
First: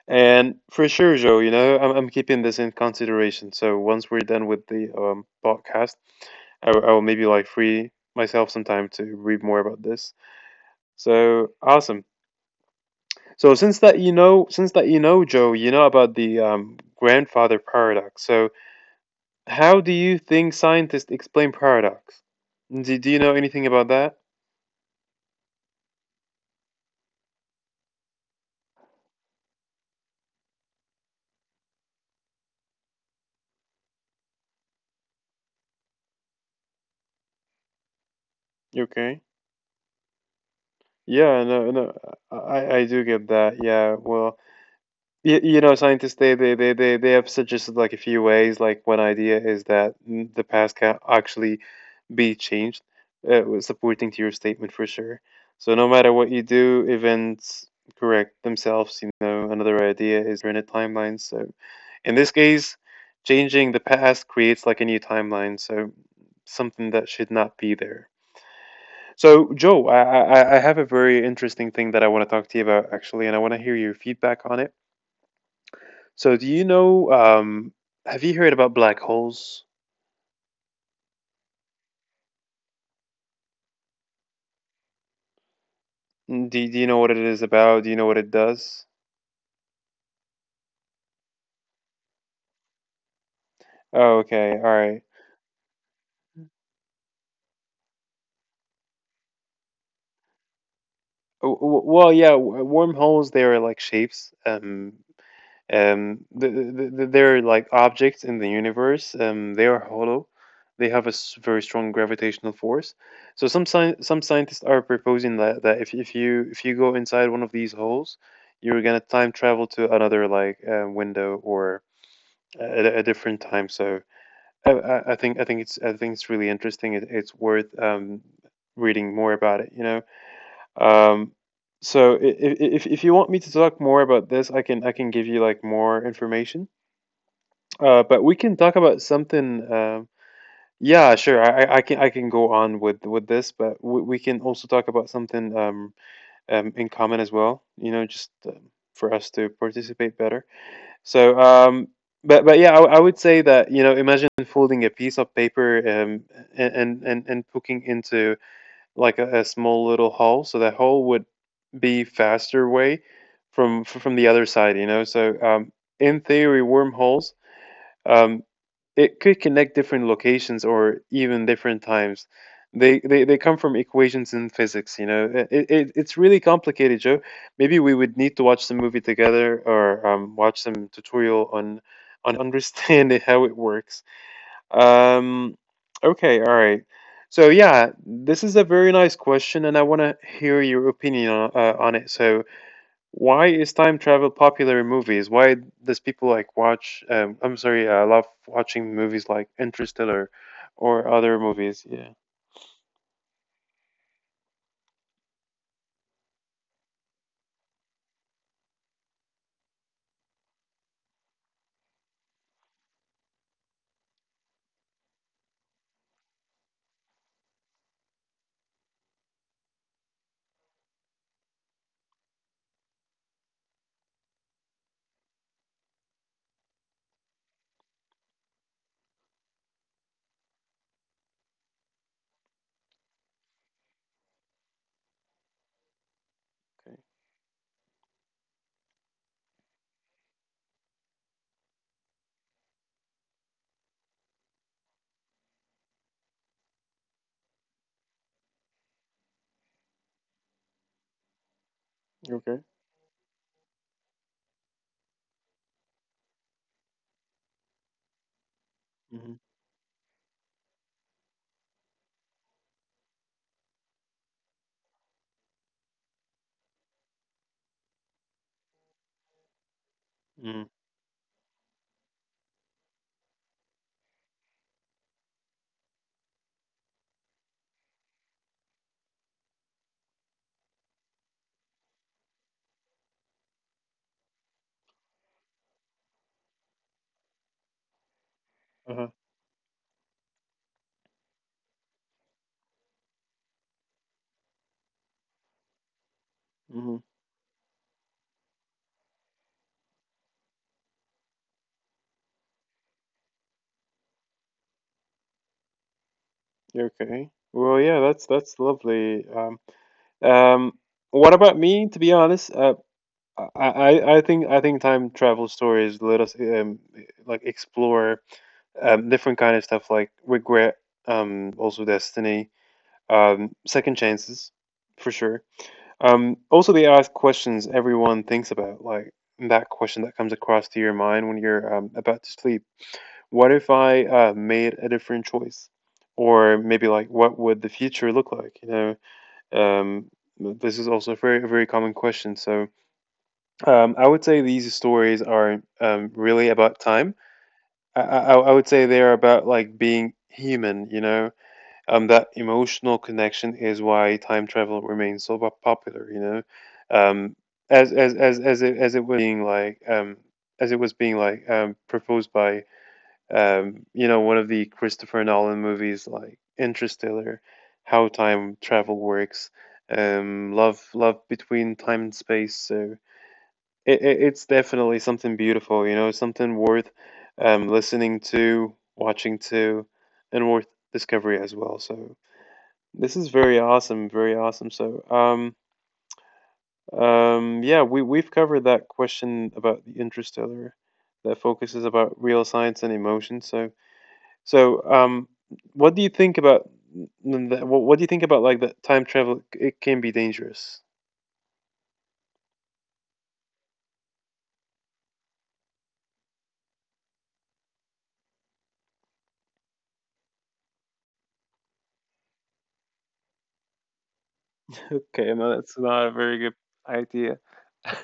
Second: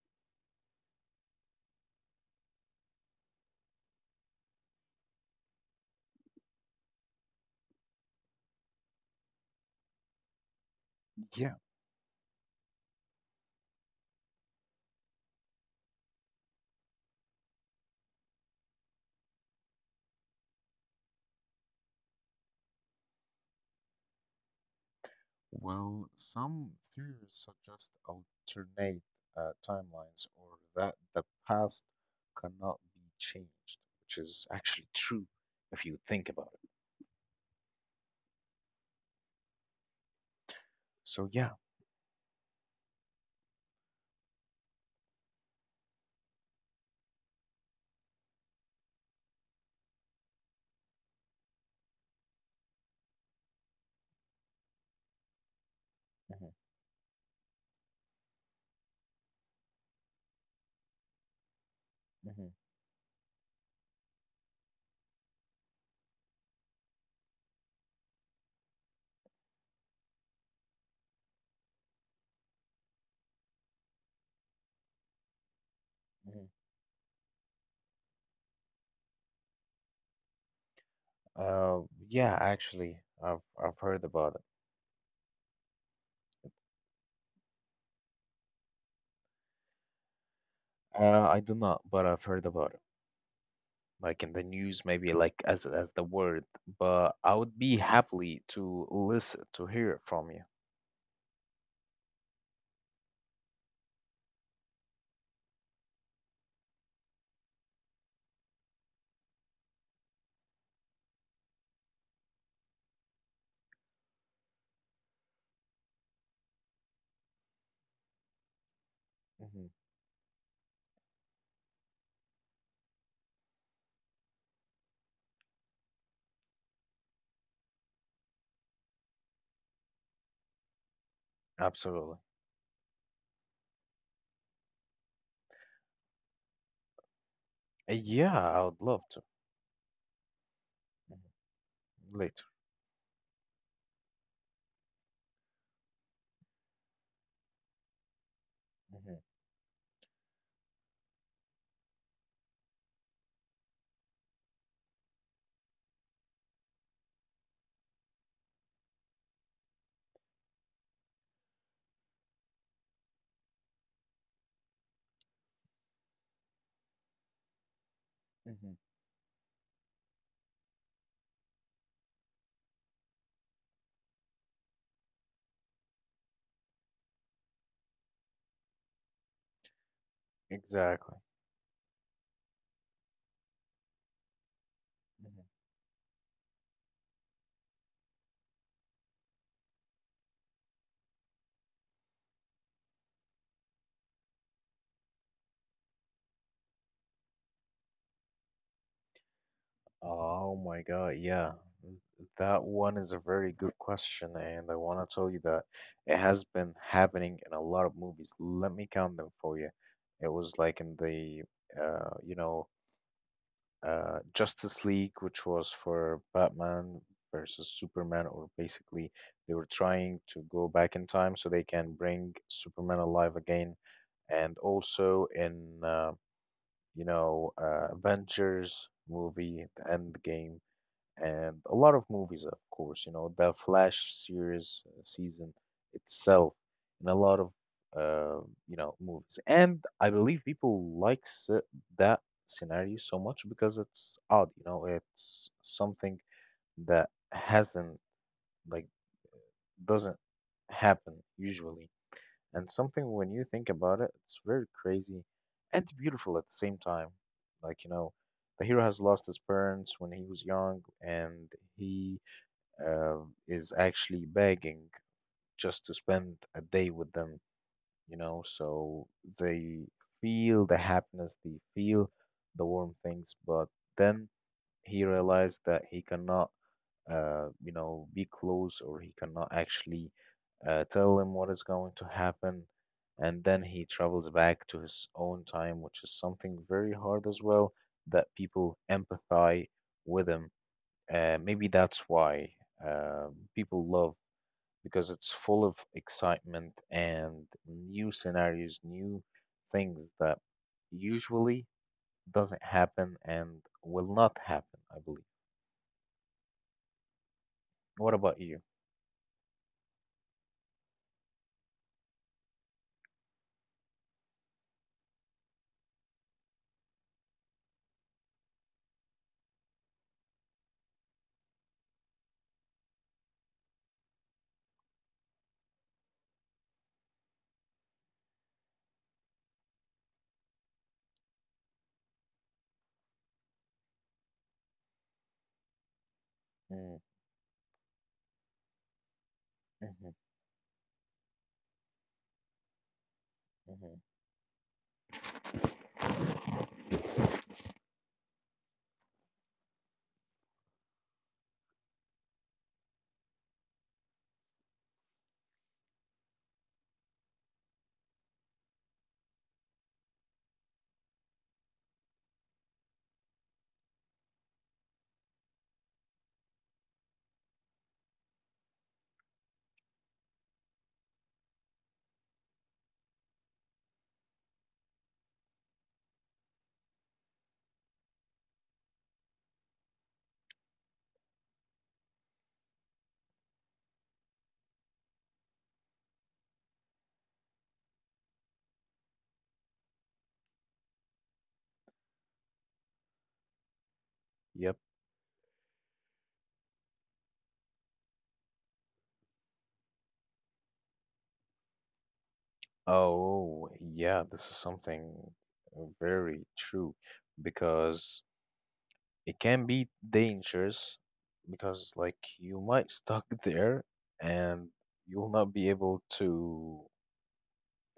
S1: And for sure, Joe, you know, I'm keeping this in consideration. So once we're done with the podcast, I will maybe like free myself some time to read more about this. So
S2: Yeah.
S1: awesome. So since Joe, you know about the grandfather paradox. So how do you think scientists explain paradox? Do you know anything about that?
S2: Well, some theories suggest alternate timelines, or that the past cannot be changed, which is actually true if you think about it.
S1: Okay.
S2: So
S1: Yeah,
S2: yeah.
S1: no, I do get that. Yeah, well, you know, scientists they have suggested like a few ways. Like one idea is that the past can actually be changed. Supporting to your statement for sure. So no matter what you
S2: hmm
S1: do, events correct themselves. You know, another idea is rented timelines. So in this
S2: hmm
S1: case, changing the past creates like a new timeline. So something that should not be there. So Joe, I have a very interesting thing that I want to talk to you about actually, and I want to hear your feedback on it. So do
S2: hmm
S1: you know? Have you heard about black holes?
S2: Uh, yeah, actually, I've heard about it.
S1: Do you know what it is about? Do you know what it does?
S2: I do not, but I've heard about it,
S1: Oh,
S2: like in the
S1: okay, all
S2: news,
S1: right.
S2: maybe like as the word.
S1: W-
S2: But I would be happily to listen to hear it from you.
S1: Well, yeah, wormholes they are like shapes. They're like objects in the universe. They are hollow. They have a very strong gravitational force. So some scientists are proposing that if you go inside one of these holes, you're gonna time travel
S2: Hmm.
S1: to another like window or a different time. So I think it's really interesting. It's worth reading more about it, you know. Um, so
S2: Absolutely.
S1: if you want me to talk more about this, I can give you like more information.
S2: Uh,
S1: But we
S2: Yeah,
S1: can
S2: I
S1: talk
S2: would
S1: about
S2: love to.
S1: something. Yeah, sure. I can
S2: Later.
S1: go on with this, but we can also talk about something in common as well. You know, just for
S2: hmm
S1: us to participate better. So but yeah, I would say that you know, imagine folding a piece of paper and and poking into like a small little hole. So the hole would be faster way from the other side, you know. So in theory wormholes um,
S2: hmm
S1: it could connect different locations or even different times. They come from equations in physics, you know. It's really complicated, Joe. Maybe we would need to watch the movie together or watch some
S2: Exactly.
S1: tutorial on understanding how it works.
S2: Hmm.
S1: um, okay, all right. So yeah, this is a very nice question and I want to hear your opinion on it. So why is time travel popular in movies? Why does people like watch? I'm sorry, I love watching movies like Interstellar
S2: Oh my
S1: or
S2: God,
S1: other
S2: yeah.
S1: movies. Yeah.
S2: That one is a very good question, and I want to tell you that it has been happening in a lot of movies. Let me count them for you. It was like in the uh, you know, Justice League, which was for Batman versus Superman, or basically they were trying to go back in time so they can bring Superman alive again. And also in Avengers movie, the Endgame, and a lot of movies, of course, the Flash series season itself,
S1: Okay.
S2: and a lot of, uh, movies. And I believe people like that scenario so much because it's odd, it's something that hasn't, like, doesn't happen usually,
S1: You okay.
S2: and something when you think about it, it's very crazy and beautiful at the same time. Like, the hero has lost
S1: Mhm.
S2: his parents when he was young, and he uh, is actually begging just to spend a day with them, so they
S1: Mhm.
S2: feel the happiness, they feel the warm things, but then he realized that he cannot be close, or he cannot actually tell him what is going to happen. And then he travels back to his own time, which is something very hard as well, that people
S1: Uh-huh.
S2: empathize with him. Maybe that's why uh, people love, because it's full of excitement
S1: Mhm.
S2: and new scenarios, new things that usually doesn't happen and will not happen, I believe.
S1: You okay. Well, yeah,
S2: What about
S1: that's
S2: you?
S1: lovely. Um, what about me? To be honest, I, I think time travel stories let us like explore different kind of stuff like regret, also destiny, second chances, for sure. Also, they ask questions everyone thinks about, like that question that comes across to your mind when you're about to sleep. What if I made a different choice? Or maybe
S2: Mm.
S1: like, what would the future look like? You know, um,
S2: Mm-hmm.
S1: this is also a very common question. So
S2: Mm-hmm.
S1: I would say these stories are really about time. I would say they're about like being human, you know, that emotional connection is why time travel remains so popular. You know, um, as it was being like as it was being like proposed by you know one of the Christopher Nolan movies like Interstellar, how time travel works, love between time and space. So it's definitely something beautiful. You know, something worth listening to, watching to, and worth discovery as well. So this is very awesome, very awesome. So, yeah, we we've covered that question about the interstellar that focuses about real science and emotion. So, so
S2: Yep.
S1: what do you think about that? What do you think about like that time travel? It can be dangerous.
S2: Oh, yeah, this is something very true because it can be dangerous because like you might stuck there and
S1: Okay,
S2: you'll
S1: no,
S2: not be
S1: that's not
S2: able
S1: a very good
S2: to
S1: idea.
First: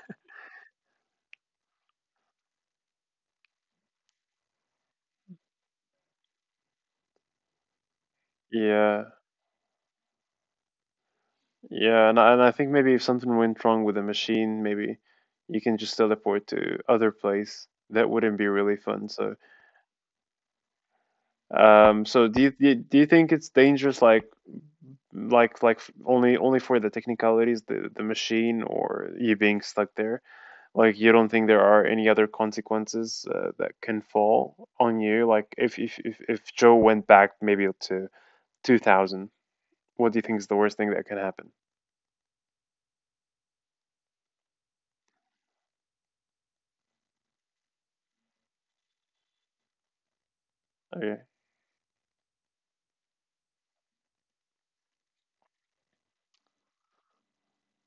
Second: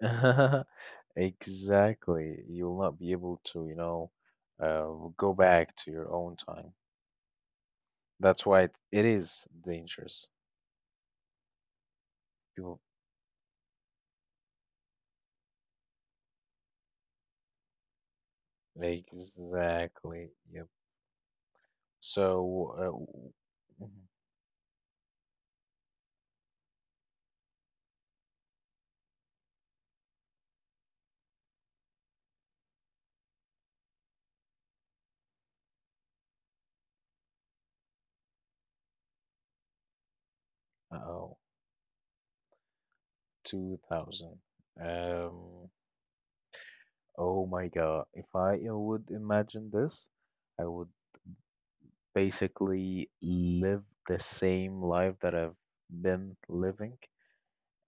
S2: exactly. You'll not be able to, uh, go back to your own time. That's why it,
S1: Yeah,
S2: it is dangerous.
S1: yeah, and I think
S2: People
S1: maybe if something went wrong with the machine, maybe you can just teleport to other place. That wouldn't be really fun. So.
S2: Exactly. Yep.
S1: So
S2: So,
S1: do you think it's dangerous
S2: mhm.
S1: like like like only for the technicalities the machine or you being stuck there? Like you don't think there are any other consequences that can fall on you? Like if Joe went back maybe to 2000, what do you think is the worst thing that can
S2: Uh-oh.
S1: happen?
S2: 2000. Um, oh my God. If I would imagine this, I would
S1: Okay,
S2: basically live the same life that I've been living.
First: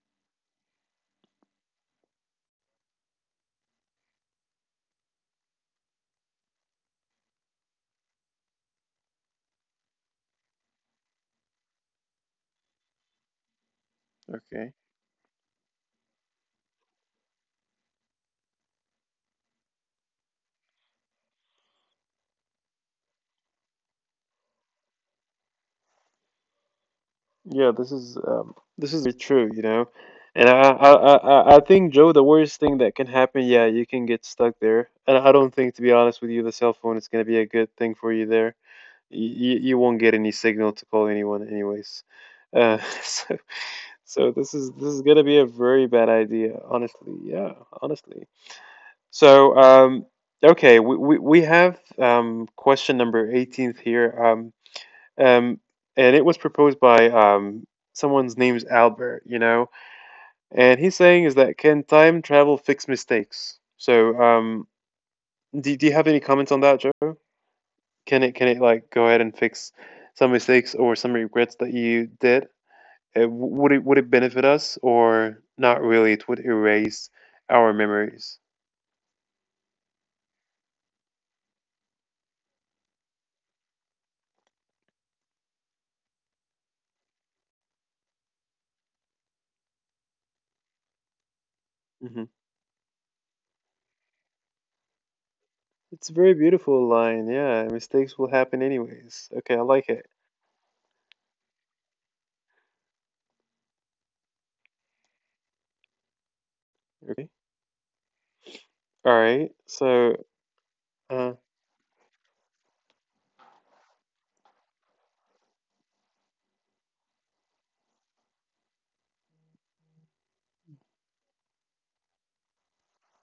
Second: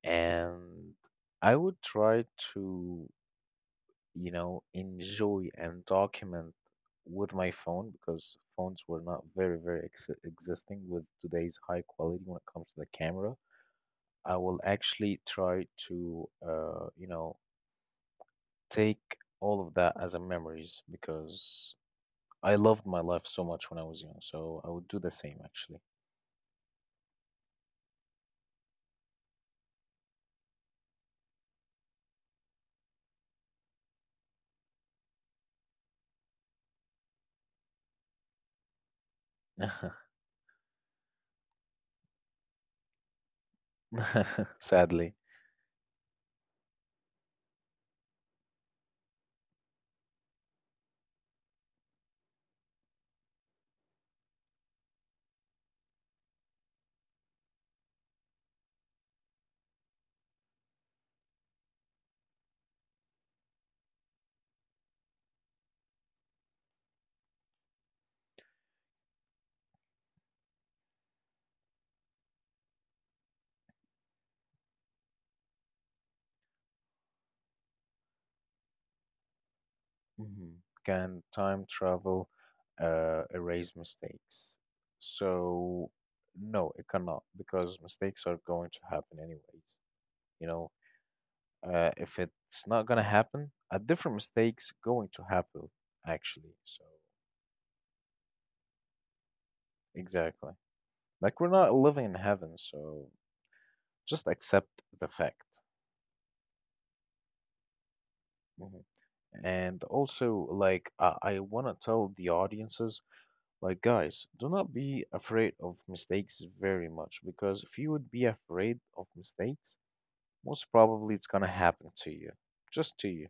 S2: And I would try to, enjoy and document with my phone because phones were not very, very ex existing with today's high quality when it comes to the camera. I will
S1: okay.
S2: actually try to, take all of that as a memories because I loved my life so much when I was young, so I would do the same actually.
S1: Yeah, this is very true, you know. And I think Joe, the worst thing that can happen, yeah, you can get stuck there. And I don't think, to be honest with you, the cell phone is gonna be a good thing for you there. You won't get any signal to call anyone, anyways. So this is
S2: Sadly.
S1: gonna be a very bad idea, honestly. Yeah, honestly. So okay, we have question number 18th here. Um, and it was proposed by someone's name's Albert, you know. And he's saying is that can time travel fix mistakes? So, do you have any comments on that, Joe? Can it like go ahead and fix some mistakes or some regrets that you did? Uh, would it benefit us or not really? It would erase our memories.
S2: Mhm. Can time travel erase mistakes? So, no, it cannot because mistakes are going to happen anyways. You know, if
S1: Hmm.
S2: it's not gonna happen, a different mistake's going to happen,
S1: It's a very
S2: actually. So,
S1: beautiful line. Yeah, mistakes will happen anyways. Okay, I like it.
S2: exactly. Like we're not living in heaven, so just accept the fact.
S1: Okay.
S2: Mhm.
S1: All right.
S2: And
S1: So,
S2: also, like, I
S1: uh,
S2: want to tell the audiences, like, guys, do not be afraid of mistakes very much because if you would be afraid of mistakes, most probably it's gonna happen to you, just to you.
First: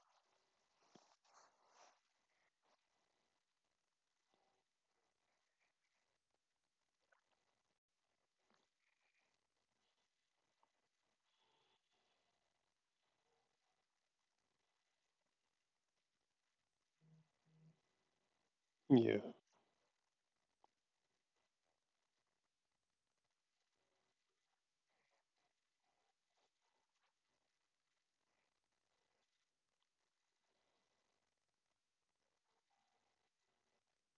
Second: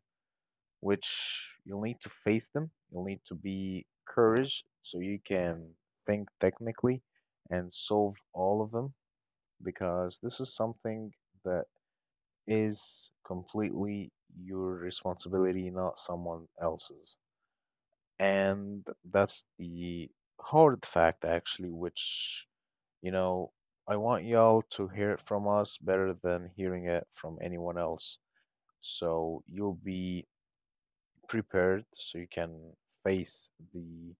S2: Which you'll need to face them. You'll need to be courage so you can think technically and solve all of them because this is something that is completely your responsibility, not someone else's. And
S1: yeah.
S2: that's the hard fact, actually, which, you know, I want y'all to hear it from us better than hearing it from anyone else. So you'll be prepared so you can face the,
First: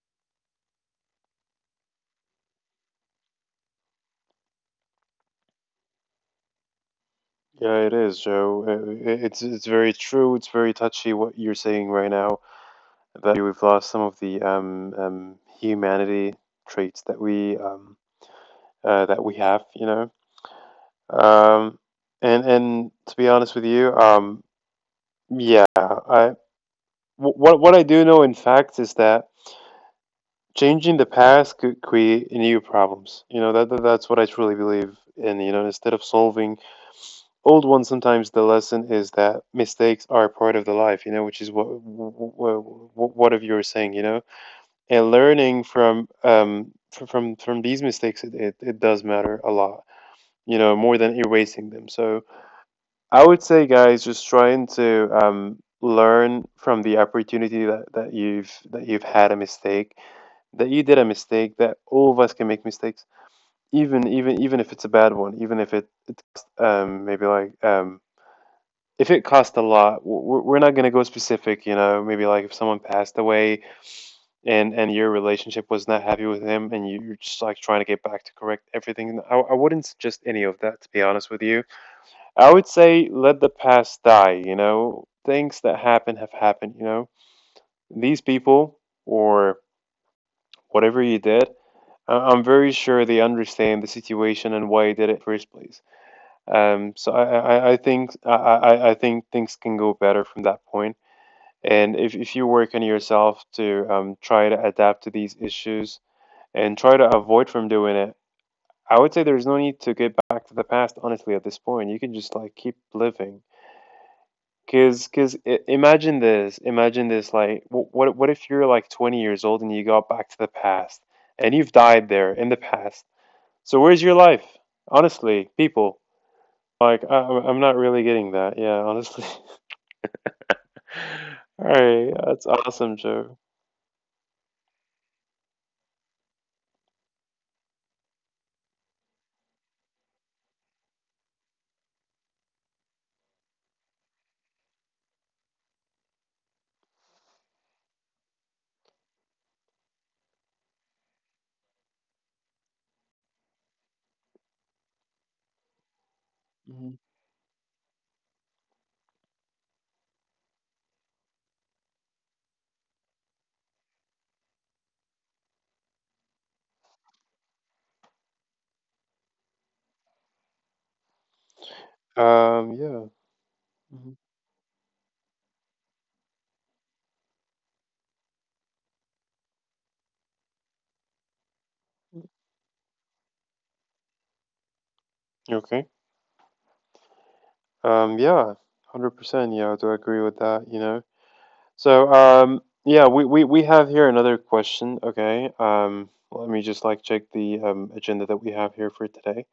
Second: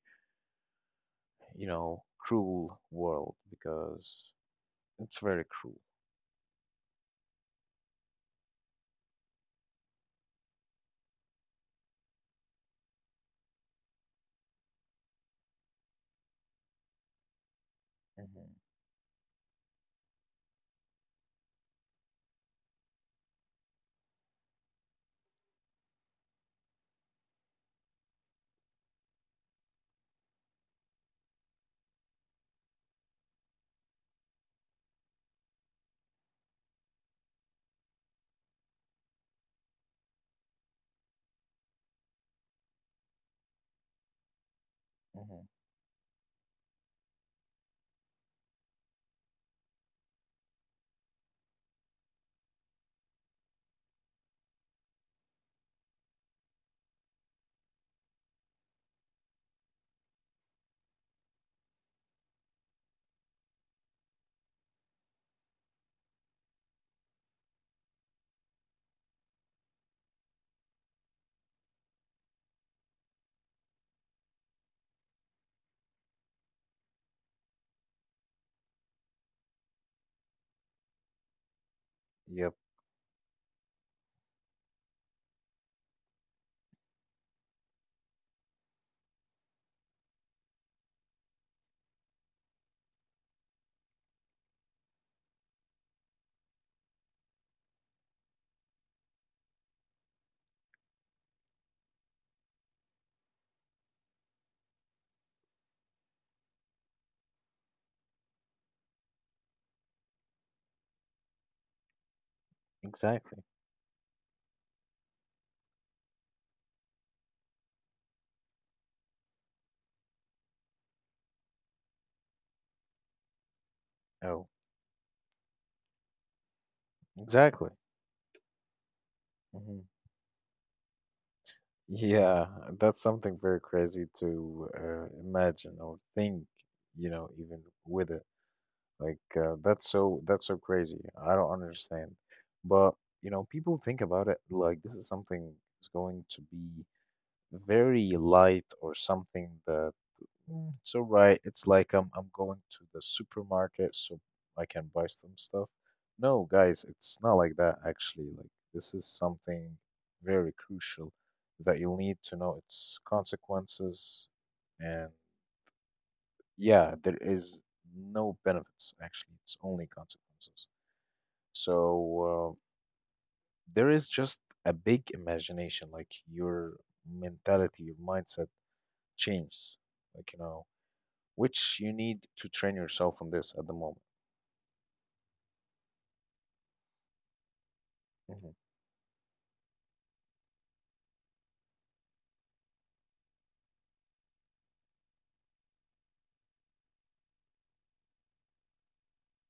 S2: cruel world because it's very cruel.
S1: Yeah, it is, Joe. It's very true. It's very touchy what you're saying right now that we've lost some of the humanity traits
S2: Mm-hmm.
S1: that we have, you know. Um, and to be honest with you, yeah, what I do know in fact is that changing the past could create new problems. You know that's what I truly believe in. You know, instead of solving old one sometimes the lesson is that mistakes are part of the life, you know, which is what of you were saying, you know. And
S2: Mm-hmm.
S1: learning from from these mistakes, it does matter a lot, you know, more than erasing them. So I would say guys just trying to learn from the opportunity that you've had a mistake, that you did a mistake, that all of us can make mistakes. Even if it's a bad one, even if it, it maybe like if it cost a lot, we're not going to go specific. You know, maybe like if someone passed away and your relationship was not happy with him, and you're just like trying to get back to correct everything. I wouldn't suggest any of that, to be honest with you. I
S2: Yep,
S1: would say let the past die. You know, things that happen have happened. You know, these people or whatever you did. I'm very sure they understand the situation and why you did it in the first place. So I think things can go better from that point. And if you work on yourself to try to adapt to these issues and try to avoid from doing it, I would say there's no need to get back to the past, honestly, at this point. You can just like keep living.
S2: exactly.
S1: Imagine this, like, what if you're like 20 years old and you got back to the past and you've died there in the past? So where's your life?
S2: Oh,
S1: Honestly, people, like, I'm
S2: exactly.
S1: not really getting that. Yeah, honestly.
S2: Hmm.
S1: All right,
S2: Yeah,
S1: that's awesome,
S2: that's
S1: Joe.
S2: something very crazy to imagine or think, even with it. Like that's so crazy. I don't understand. But, people think about it like this is something that's going to be very light or something that so right, it's like I'm going to the supermarket so I can buy some stuff. No, guys,
S1: Mhm.
S2: it's not like that actually. Like this is something very crucial that you'll need to know its consequences. And yeah, there is no benefits actually. It's only consequences. So
S1: Yeah.
S2: there is
S1: Mhm.
S2: just a big imagination, like your mentality, your mindset changes. Like you know which you need to train yourself on this at the moment.
S1: Okay. Yeah,
S2: Mhm,
S1: 100%. Yeah, I do agree with that, you know. So, yeah, we have here another question. Okay. Let me just like check the agenda that we have here for today.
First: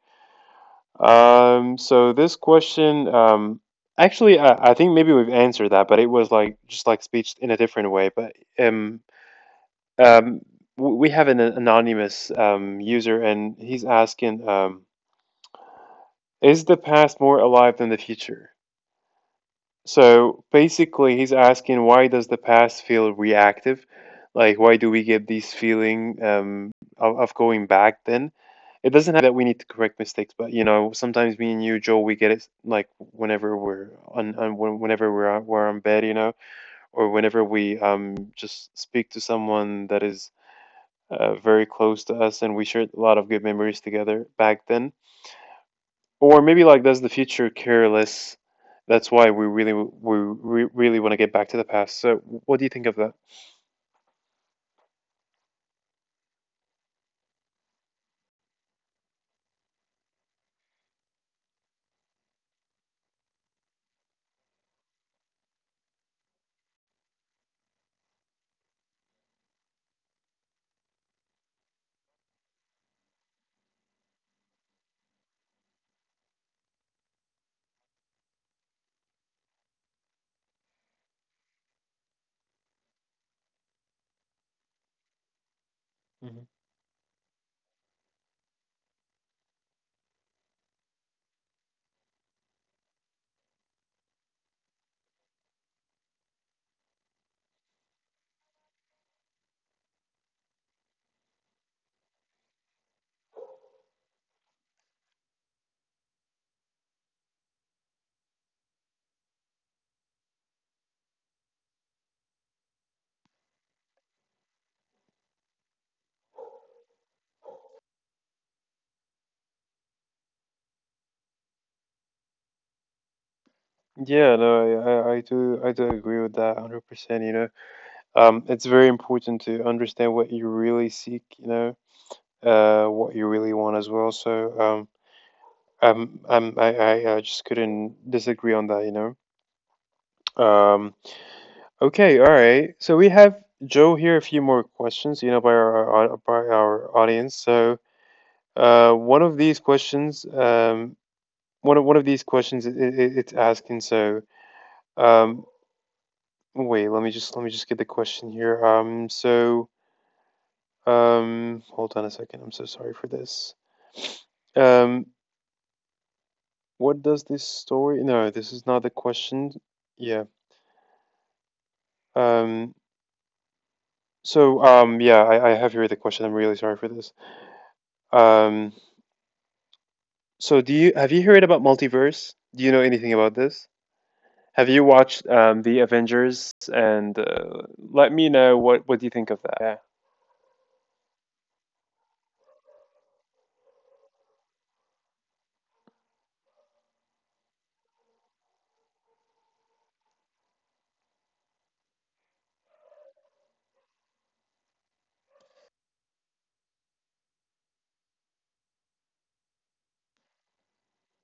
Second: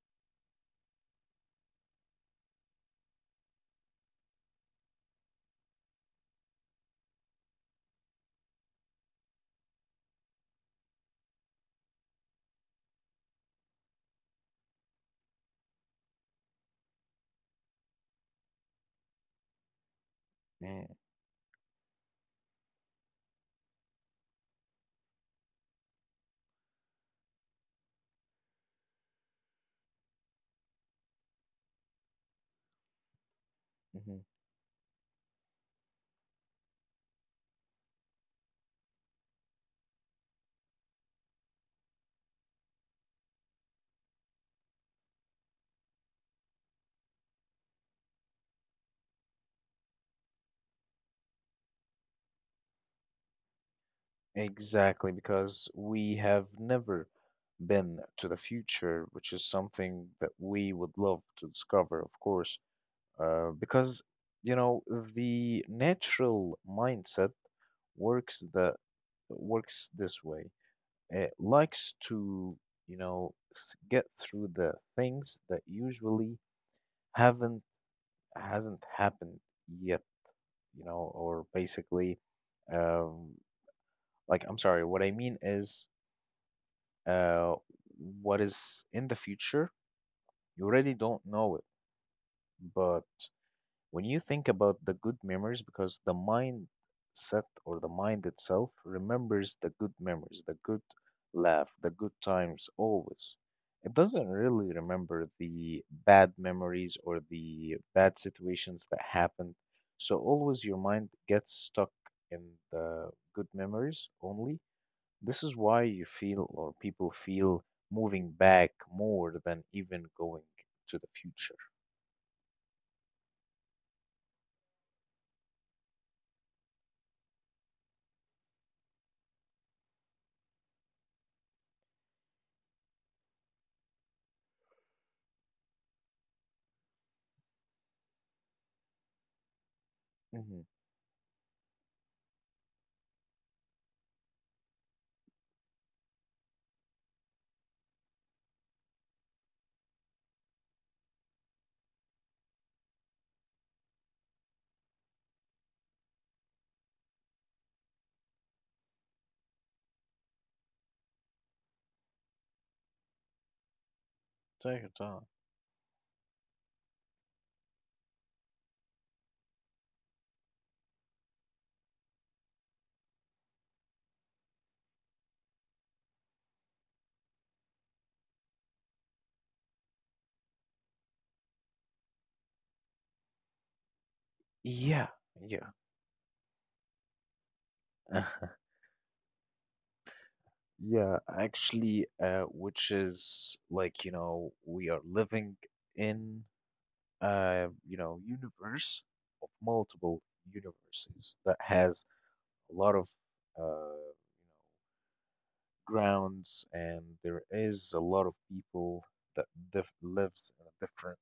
S1: So this question, actually, I think maybe we've answered that, but it was like just like speech in a different way. Um, we have an anonymous user, and he's asking, is the past more alive than the future? So
S2: mm,
S1: basically, he's asking why does the past feel reactive? Like, why do we get these feeling of going back then? It doesn't have that we need to correct mistakes, but you know, sometimes me and you, Joel, we get it like whenever we're
S2: mhm.
S1: whenever we're on bed, you know, or whenever we just speak to someone that is very close to us, and we shared a lot of good memories together back then or maybe like that's the future careless. That's why we really really want to get back to the past. So what do you think of that?
S2: Exactly, because we have never been to the future, which is something that we would love to discover, of course, because you know the natural mindset works the works this way. It likes to you know get through the things that usually haven't hasn't happened yet. Or basically, um, like, I'm sorry, what I mean is,
S1: hmm
S2: uh, what is in the future, you already don't know it, but when you think about the good memories, because the mindset or the mind itself remembers the good memories, the good laugh, the good times always, it doesn't really remember the bad memories or the bad situations that happened. So always your mind gets stuck in the good memories only. This is why you feel, or people feel, moving back more than even going to the future
S1: Yeah, no, I do agree with that 100%, you know. It's very important to understand what you really seek, you know, what you really want as well. So um, I'm I'm I just couldn't disagree on that, you know.
S2: hmm
S1: Um, okay, all right. So we have Joe here a few more questions, you know, by our by our audience. So Uh, one of these questions, um, one of these questions, it's asking. So, um, wait, let me just get the question here. Hold on a second. I'm so sorry for this.
S2: Take your
S1: Um,
S2: time.
S1: what does this story? No, this is not the question. Yeah. Um, yeah, I have here the question. I'm really sorry for this. Um, do you have you heard about multiverse? Do you know anything about this? Have you
S2: Yeah,
S1: watched
S2: yeah.
S1: the Avengers? And let me know what do you think of that. Yeah.
S2: Yeah, actually, which is like, we are living in universe of multiple universes that has a lot of uh, you know, grounds, and there is a lot of people that diff lives in a different,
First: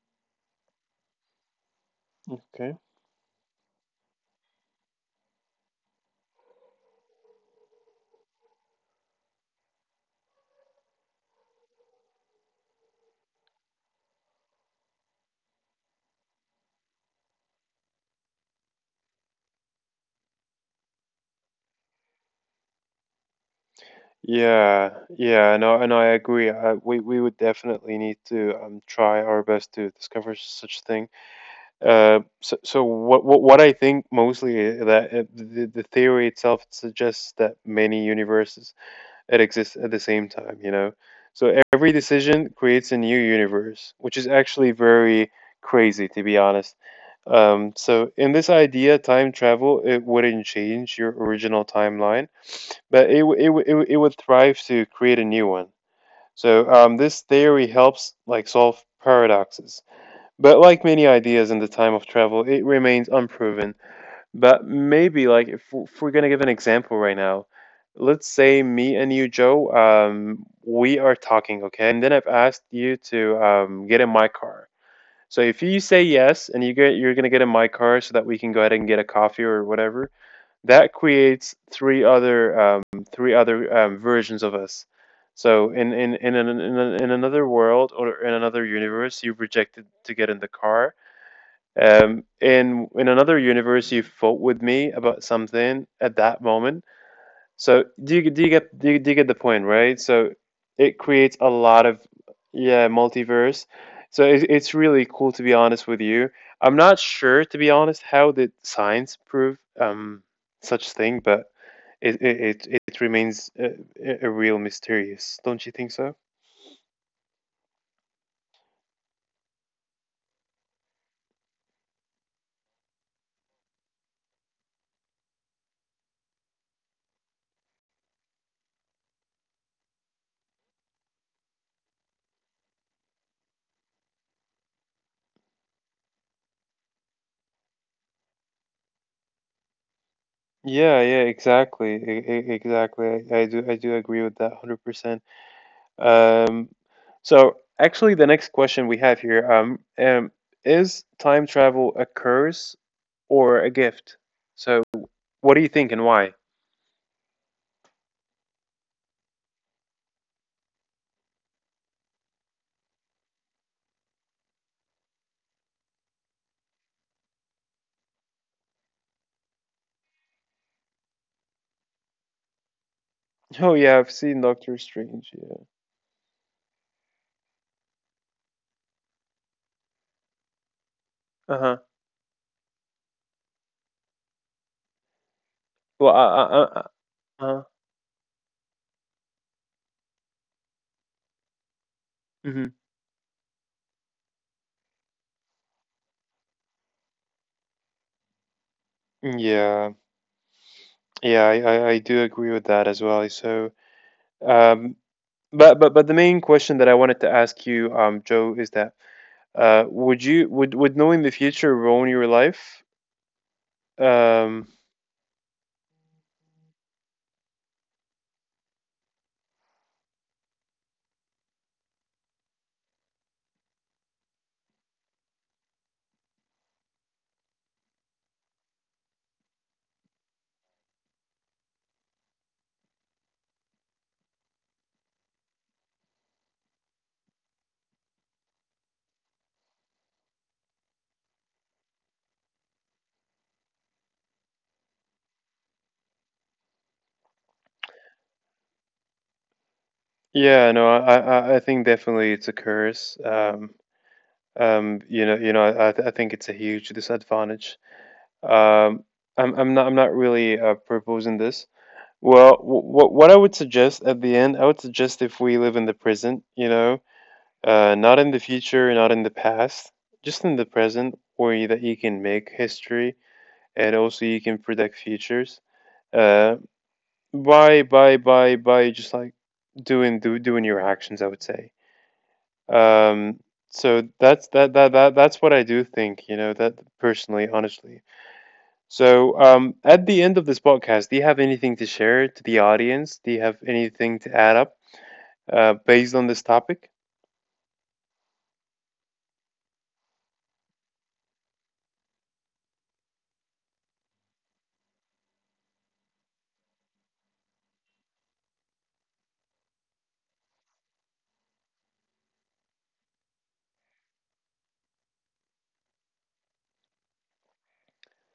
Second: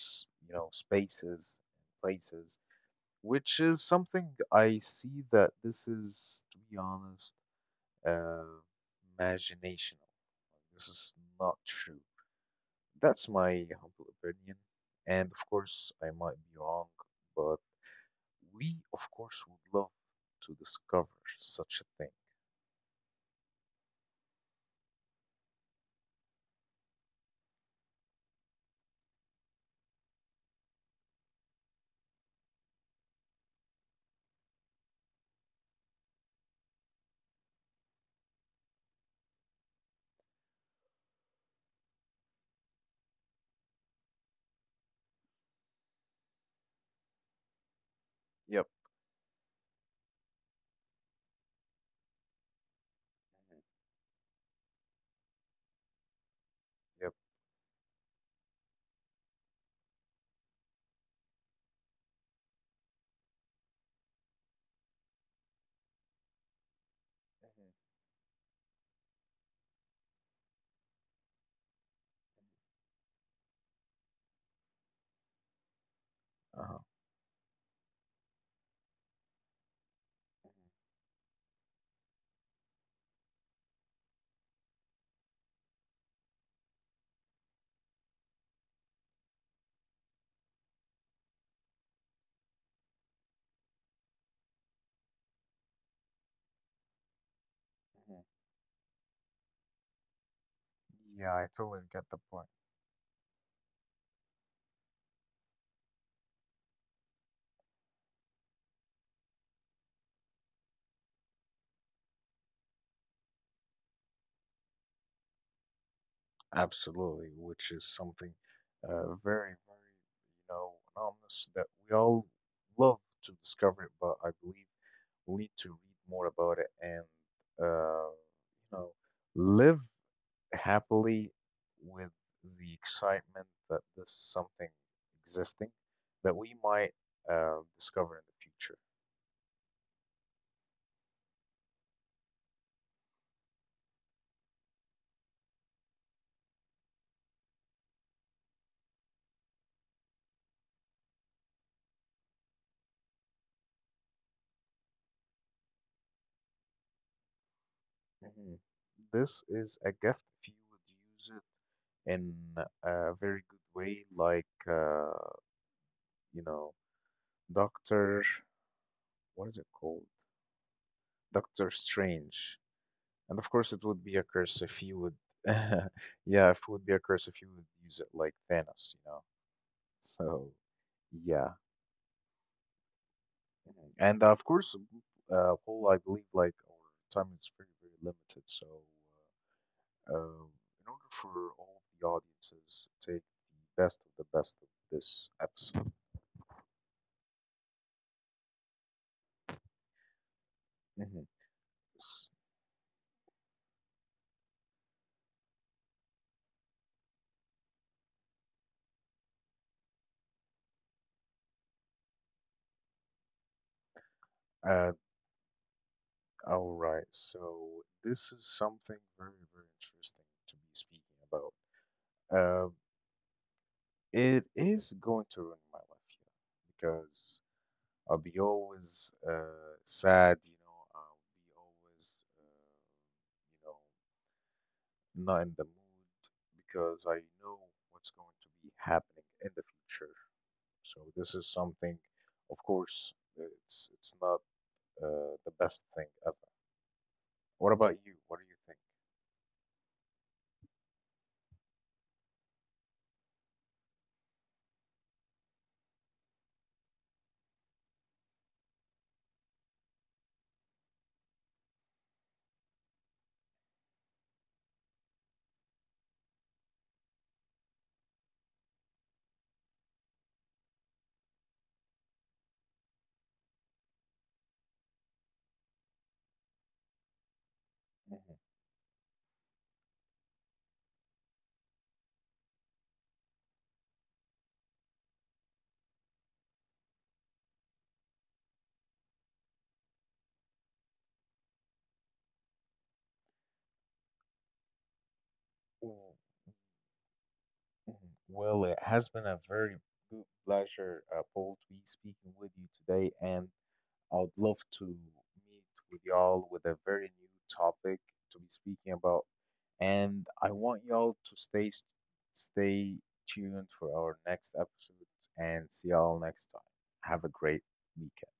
S2: spaces and places,
S1: Okay.
S2: which is something I see that this is, to be honest uh, imaginational. This is not true. That's my humble opinion. And of course, I might be wrong, but we, of course, would love to discover such a thing.
S1: Yeah, yeah, no. I agree. We would definitely need to try our best to discover such thing. What I think mostly is that the theory itself suggests that many universes it exists at the same time, you know? So every decision creates a new universe, which is actually very crazy, to be honest. So in this
S2: Yep,
S1: idea, time travel, it wouldn't change your original timeline, but it would thrive to create a new one.
S2: yep.
S1: This theory helps like solve paradoxes. But like many ideas in the time of travel, it remains unproven. But maybe like if we're gonna give an example right now,
S2: Mhm,
S1: let's say me and you, Joe, we are talking, okay? And then I've asked you to get in my car. So if you say yes and
S2: uh-huh.
S1: you're gonna get in my car so that we can go ahead and get a coffee or whatever,
S2: hmm
S1: that creates three other versions of us. So in another world or in another universe, you rejected to get in the car, in another universe, you fought with me about something at that moment. So
S2: hmm
S1: do you get the point, right? So it creates
S2: Yeah,
S1: a
S2: I
S1: lot
S2: totally
S1: of
S2: get the point.
S1: yeah multiverse. So it, it's really cool to be honest with you. I'm not sure to be honest how did science prove such thing, but it remains a real mysterious. Don't you think so?
S2: Absolutely, which is something very, very, anonymous that we all love to discover it, but I believe we need to read more about it and, uh, you know, live happily with the excitement that this is something existing that we might discover in the future.
S1: Yeah, yeah, exactly. Exactly. I do agree with that 100%. Um Actually the next question we have here is time travel a curse or a gift? So what do you think and why?
S2: Mhm. This is a gift if you would use it in a very good way, like, you know, Doctor, what is it called? Doctor Strange. And
S1: Oh
S2: of
S1: yeah,
S2: course,
S1: I've
S2: it would
S1: seen
S2: be a
S1: Doctor
S2: curse if you
S1: Strange.
S2: would,
S1: Yeah.
S2: yeah, if it would be a curse if you would use it like Thanos. So yeah.
S1: Uh-huh.
S2: Mhm. And of course, Paul,
S1: Well,
S2: I believe like our
S1: I
S2: time
S1: uh-huh.
S2: is very very limited, so uh, um, in order for all the
S1: Mhm.
S2: audiences to take the best of this episode.
S1: Yeah.
S2: Mhm.
S1: Yeah, I do agree with that as well. Um but the main question that I wanted to ask you Joe is that would you would knowing the future ruin your life? Um,
S2: Uh, all right. So this is something very, very interesting to be speaking about. Um, it is going to ruin my life, here because I'll be always sad. I'll be always, you not in the mood because I know what's going to be happening in the future. So this is something, of course, it's not the best thing ever. What about you? What do you think?
S1: yeah, no, I think definitely it's a curse. You know, I think it's a huge disadvantage. Um, I'm not really proposing this. Well, what I would suggest at the end, I would suggest if we live in the present, you know, not in the future, not in the past, just in the present, that you can make history and also you can predict futures. Uh, by just like doing your actions I would say um so that that's what I do think you know that personally honestly so at the end of this podcast do you have anything to share to the audience do you have anything to add up
S2: Ooh.
S1: based on this topic.
S2: Well, it has been a very good pleasure, Paul, to be speaking with you today, and I'd love to meet with y'all with a very new topic to be speaking about. And I want y'all to stay tuned for our next episode and see y'all next time. Have a great weekend.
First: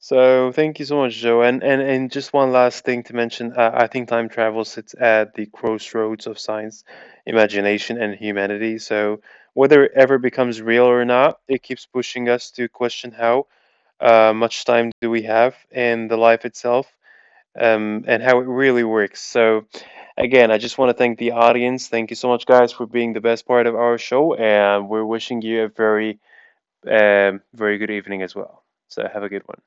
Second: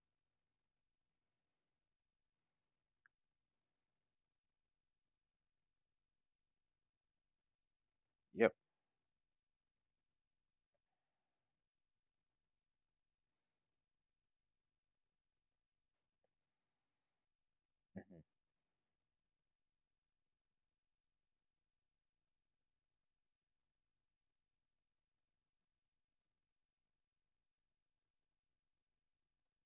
S1: So thank you so much, Joe. And and just one last thing to mention. I think time travel sits at the crossroads of science, imagination, and
S2: Yep.
S1: humanity. So whether it ever becomes real or not, it keeps pushing us to question how much time do we have in the life itself, and
S2: Mhm.
S1: how it really works. So again, I just want to thank the audience. Thank you so much, guys, for being the best part of our show, and we're wishing you a very very good evening as well. So have a good one.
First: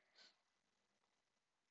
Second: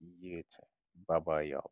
S2: You too. Bye bye, y'all.